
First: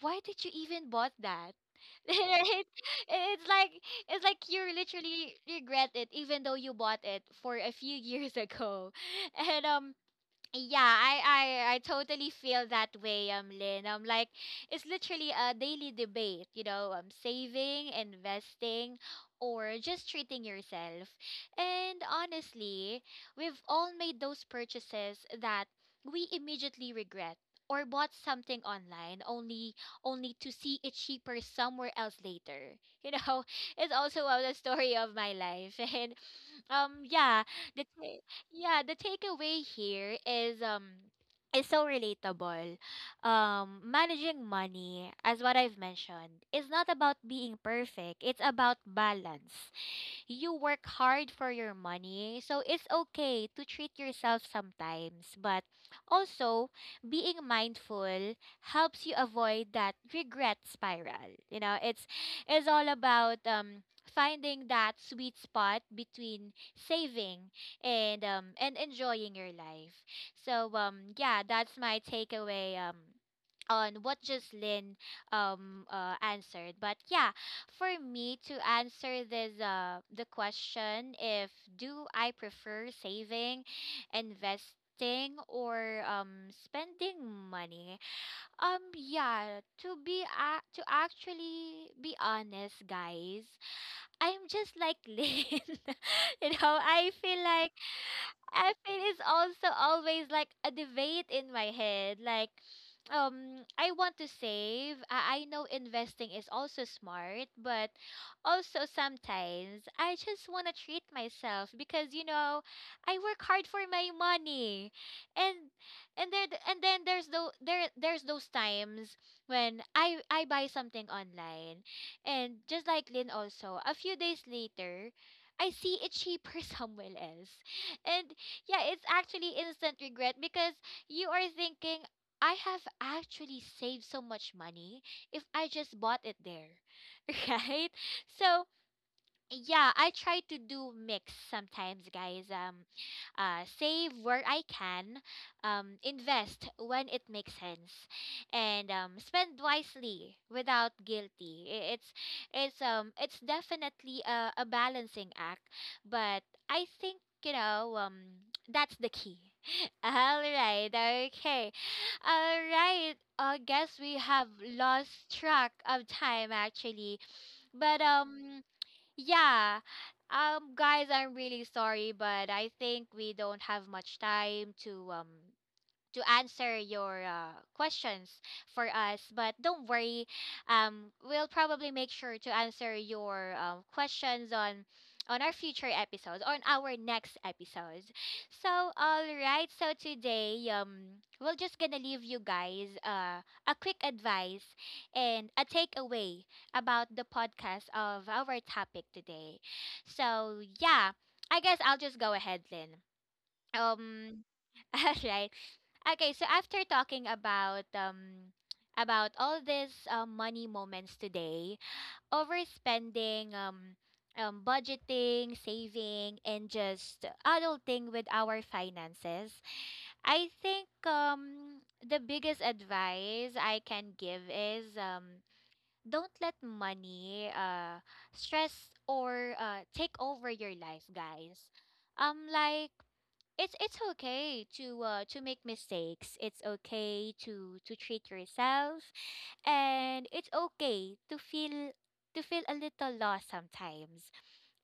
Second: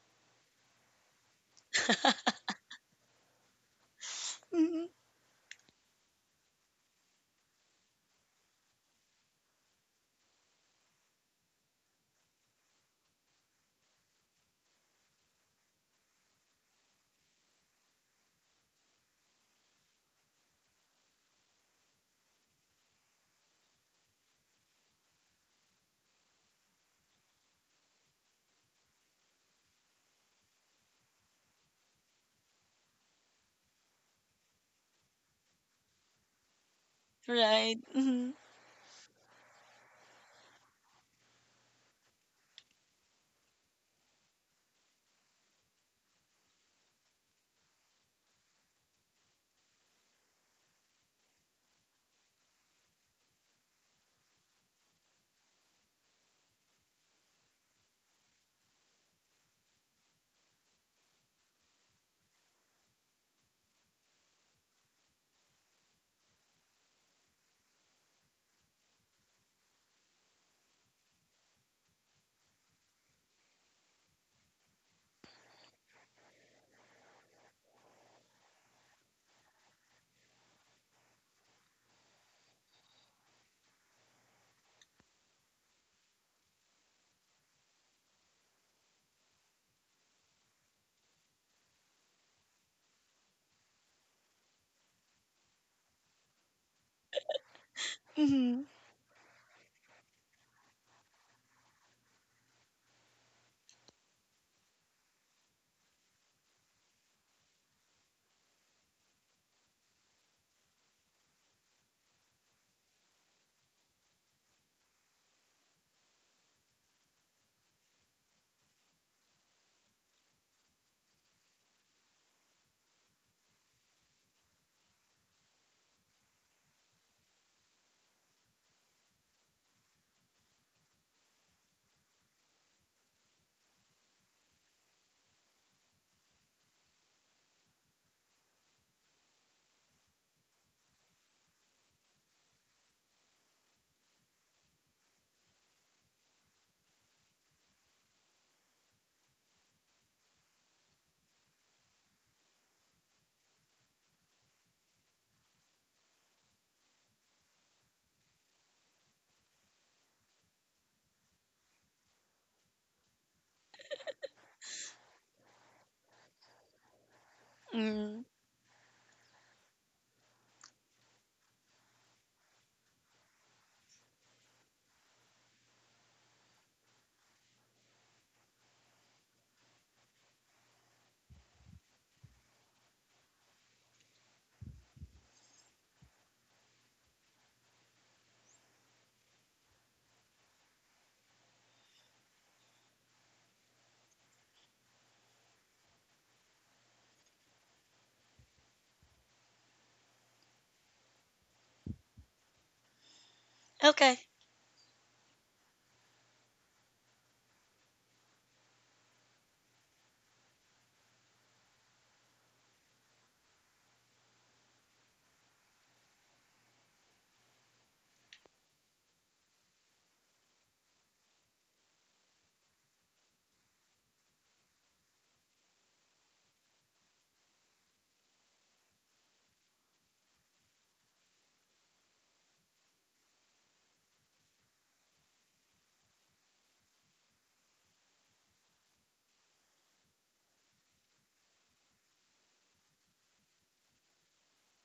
[SPEAKER 1] why did you even bought that? Right? It's like it's like you
[SPEAKER 2] Mm-hmm.
[SPEAKER 1] literally regret it even though you bought it for a few years ago. and yeah, I totally feel that way, Lynn. Like, it's literally a daily debate, you know, saving, investing, or just treating yourself. And honestly, we've all made those purchases that we immediately regret, or bought something online only to see it cheaper somewhere else later. You know, it's also the story of my life, and yeah,
[SPEAKER 2] Right.
[SPEAKER 1] the ta-
[SPEAKER 2] Mm-hmm.
[SPEAKER 1] yeah, the takeaway here is so relatable. Managing money, as what I've mentioned, is not about being perfect. It's about balance. You work hard for your money, so it's okay to treat yourself sometimes. But also, being mindful helps you avoid that regret spiral. You know, it's all about finding that sweet spot between saving and enjoying your life. Yeah, that's my takeaway on what just Lynn answered. But yeah, for me to answer this the question, if do I prefer saving, investing, or spending money? Yeah, to actually be honest, guys, I'm just like Lynn. You know, I feel like
[SPEAKER 2] Mm-hmm.
[SPEAKER 1] I feel it's also always like a debate in my head. Like, I want to save. I know investing is also smart, but also sometimes I just want to treat myself because you know I work hard for my money, and and there and then there there's those times when I buy something online, and just like Lynn also, a few days later, I see it cheaper somewhere else. And yeah, it's actually instant regret because you are thinking, I have actually saved so much money if I just bought it there, right? So yeah, I try to do mix sometimes, guys. Save where I can, invest when it makes sense, and spend wisely without guilty. It's it's definitely a balancing act, but I think, you know, that's the key. All right, okay, all right. I guess we have lost track of time actually, but
[SPEAKER 2] Mm-hmm.
[SPEAKER 1] um. Yeah. Guys, I'm really sorry, but I think we don't have much time to answer your questions for us. But don't worry, we'll probably make sure to answer your questions on our future episodes, on our next episodes. So, all right. So today, we're just gonna leave you guys a quick advice and a takeaway about the podcast of our topic today. So yeah, I guess I'll just go ahead then.
[SPEAKER 2] Okay.
[SPEAKER 1] Um, alright. Okay, so after talking about all these money moments today, overspending, budgeting, saving, and just adulting with our finances, I think the biggest advice I can give is don't let money stress or take over your life, guys. Like, it's okay to make mistakes. It's okay to treat yourself, and it's okay to feel a little lost sometimes.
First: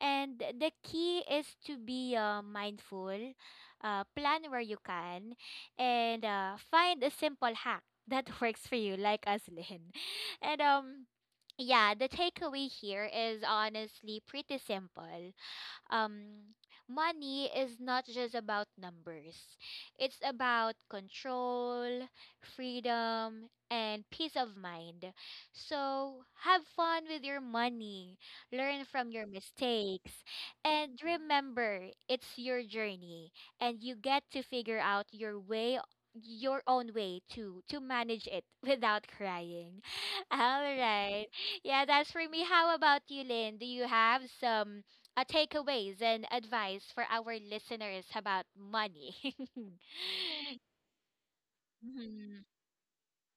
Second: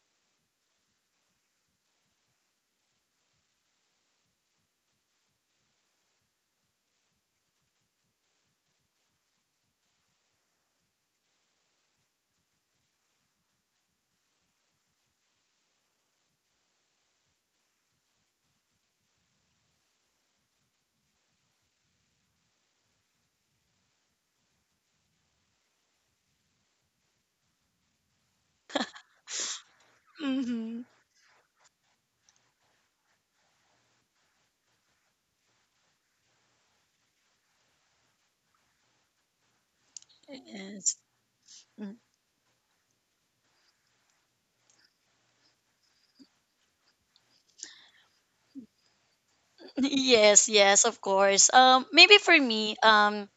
[SPEAKER 1] And the key is to be mindful, plan where you can, and find a simple hack that works for you, like us, Lynn. And yeah, the takeaway here is honestly pretty simple. um, Money is not just about numbers, it's about control, freedom, and peace of mind. So have fun with your money, learn from your mistakes,
[SPEAKER 2] Mm-hmm.
[SPEAKER 1] and remember, it's your journey, and you get to figure out your way your own way to manage it without crying. All
[SPEAKER 2] Yes.
[SPEAKER 1] right, yeah,
[SPEAKER 2] Mm.
[SPEAKER 1] that's for me. How about you, Lynn? Do you have some takeaways and advice for our listeners about money?
[SPEAKER 2] Yes, yes, of course. Maybe for
[SPEAKER 1] Mm-hmm.
[SPEAKER 2] me, um,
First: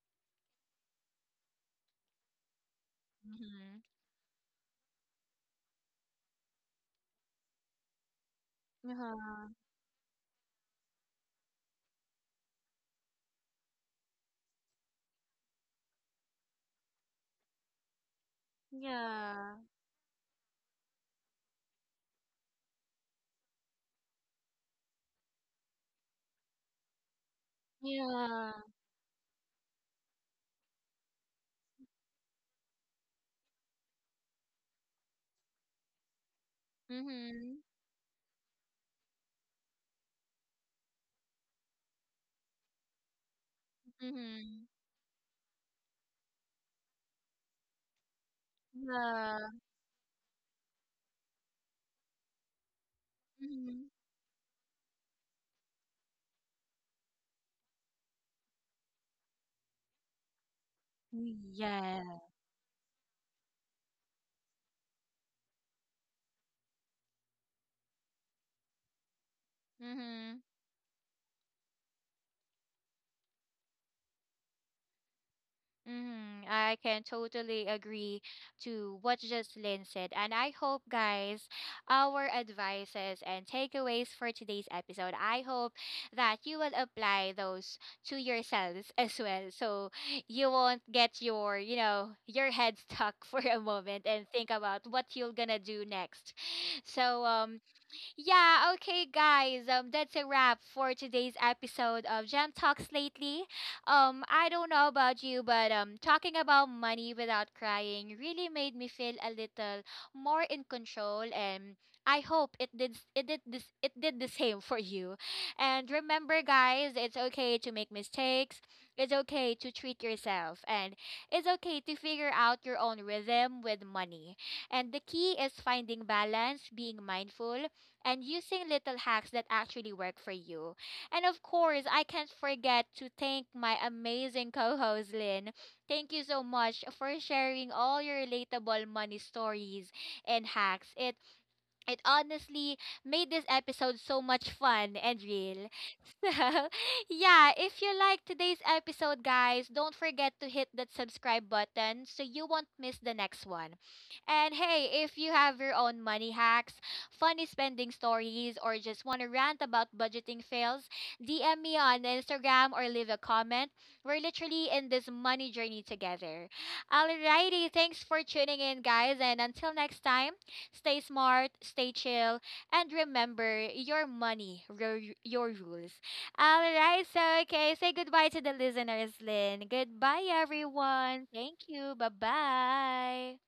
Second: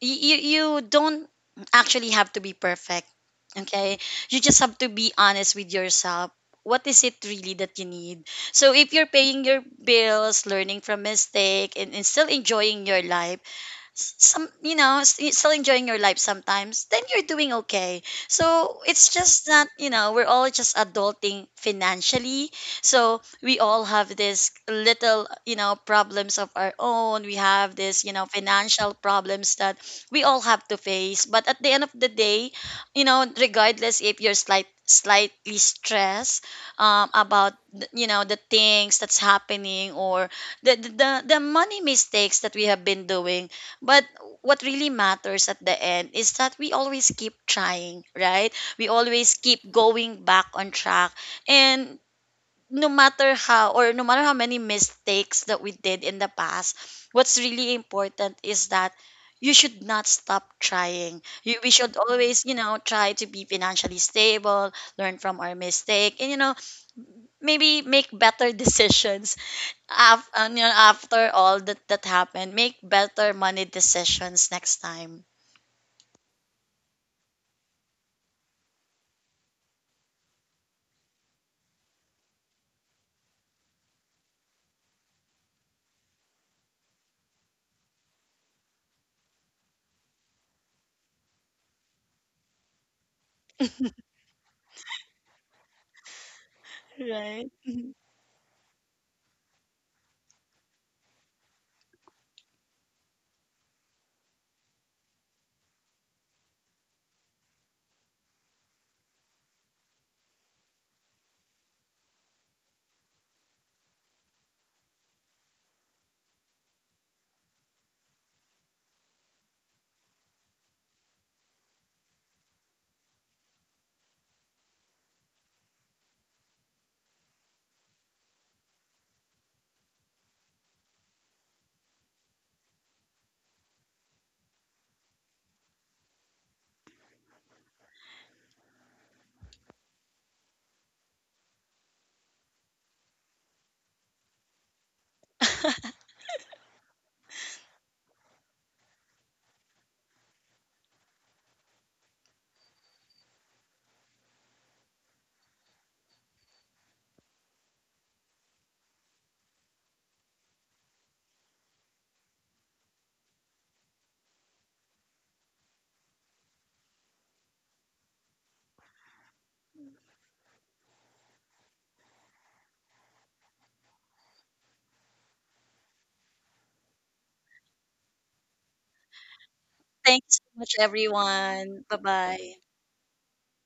[SPEAKER 2] y- you you don't actually have to be perfect.
[SPEAKER 1] Mm-hmm.
[SPEAKER 2] Okay, you just have to be honest with yourself. What is it really that you need? So if you're
[SPEAKER 1] Yeah.
[SPEAKER 2] paying your bills, learning from mistake, and still enjoying your life, s- some you know s- y- still enjoying your life sometimes, then you're doing okay. So it's just
[SPEAKER 1] Yeah.
[SPEAKER 2] that, you know, we're all just adulting financially. So we all have this little, you know, problems of our own. We have this, you know,
[SPEAKER 1] Yeah.
[SPEAKER 2] financial problems that we all have to face. But at the end of the day, you know, regardless if you're slightly stressed, about
[SPEAKER 1] Mm-hmm.
[SPEAKER 2] you know, the things that's happening, or the money mistakes that we have been doing, but what
[SPEAKER 1] Mm-hmm.
[SPEAKER 2] really matters at the end is that we always keep trying, right? We always
[SPEAKER 1] Yeah.
[SPEAKER 2] keep going back on track. And no matter how,
[SPEAKER 1] Mm-hmm.
[SPEAKER 2] or no matter how many mistakes that we did in the past, what's really important is that you should not stop trying. We should
[SPEAKER 1] Yeah.
[SPEAKER 2] always, you know, try to be financially stable, learn from our mistake, and you know, maybe make better decisions
[SPEAKER 1] Mm-hmm.
[SPEAKER 2] you know, after all that that happened, make better money decisions next time.
[SPEAKER 1] Mm, I can totally agree to what Jocelyn said. And I hope, guys, our advices and takeaways for today's episode, I hope that you will apply those to yourselves as well. So you won't get your, you know, your head stuck for a moment and think about what you're gonna do next. So,
[SPEAKER 2] Right.
[SPEAKER 1] yeah, okay, guys. That's a wrap for today's episode of Gem Talks Lately. I don't know about you, but talking about money without crying really made me feel a little more in control, and I hope it did this it did the same for you. And remember, guys, it's okay to make mistakes. It's okay to treat yourself, and it's okay to figure out your own rhythm with money. And the key is finding balance, being mindful, and using little hacks that actually work for you. And of course, I can't forget to thank my amazing co host, Lynn. Thank you so much for sharing all your relatable money stories and hacks. It honestly made this episode so much fun and real. So, yeah, if you like today's episode, guys, don't forget to hit that subscribe button so you won't miss the next one. And hey, if you have your own money hacks, funny spending stories, or just want to rant about budgeting fails, DM me on Instagram or leave a comment. We're literally in this money journey together. Alrighty, thanks for tuning in, guys, and until next time. Stay smart, stay chill, and remember, your money, your rules. All right, so okay, say goodbye to the listeners, Lynn.
[SPEAKER 2] Thanks
[SPEAKER 1] Goodbye,
[SPEAKER 2] so much,
[SPEAKER 1] everyone.
[SPEAKER 2] everyone.
[SPEAKER 1] Thank
[SPEAKER 2] Bye
[SPEAKER 1] you. Bye
[SPEAKER 2] bye.
[SPEAKER 1] bye.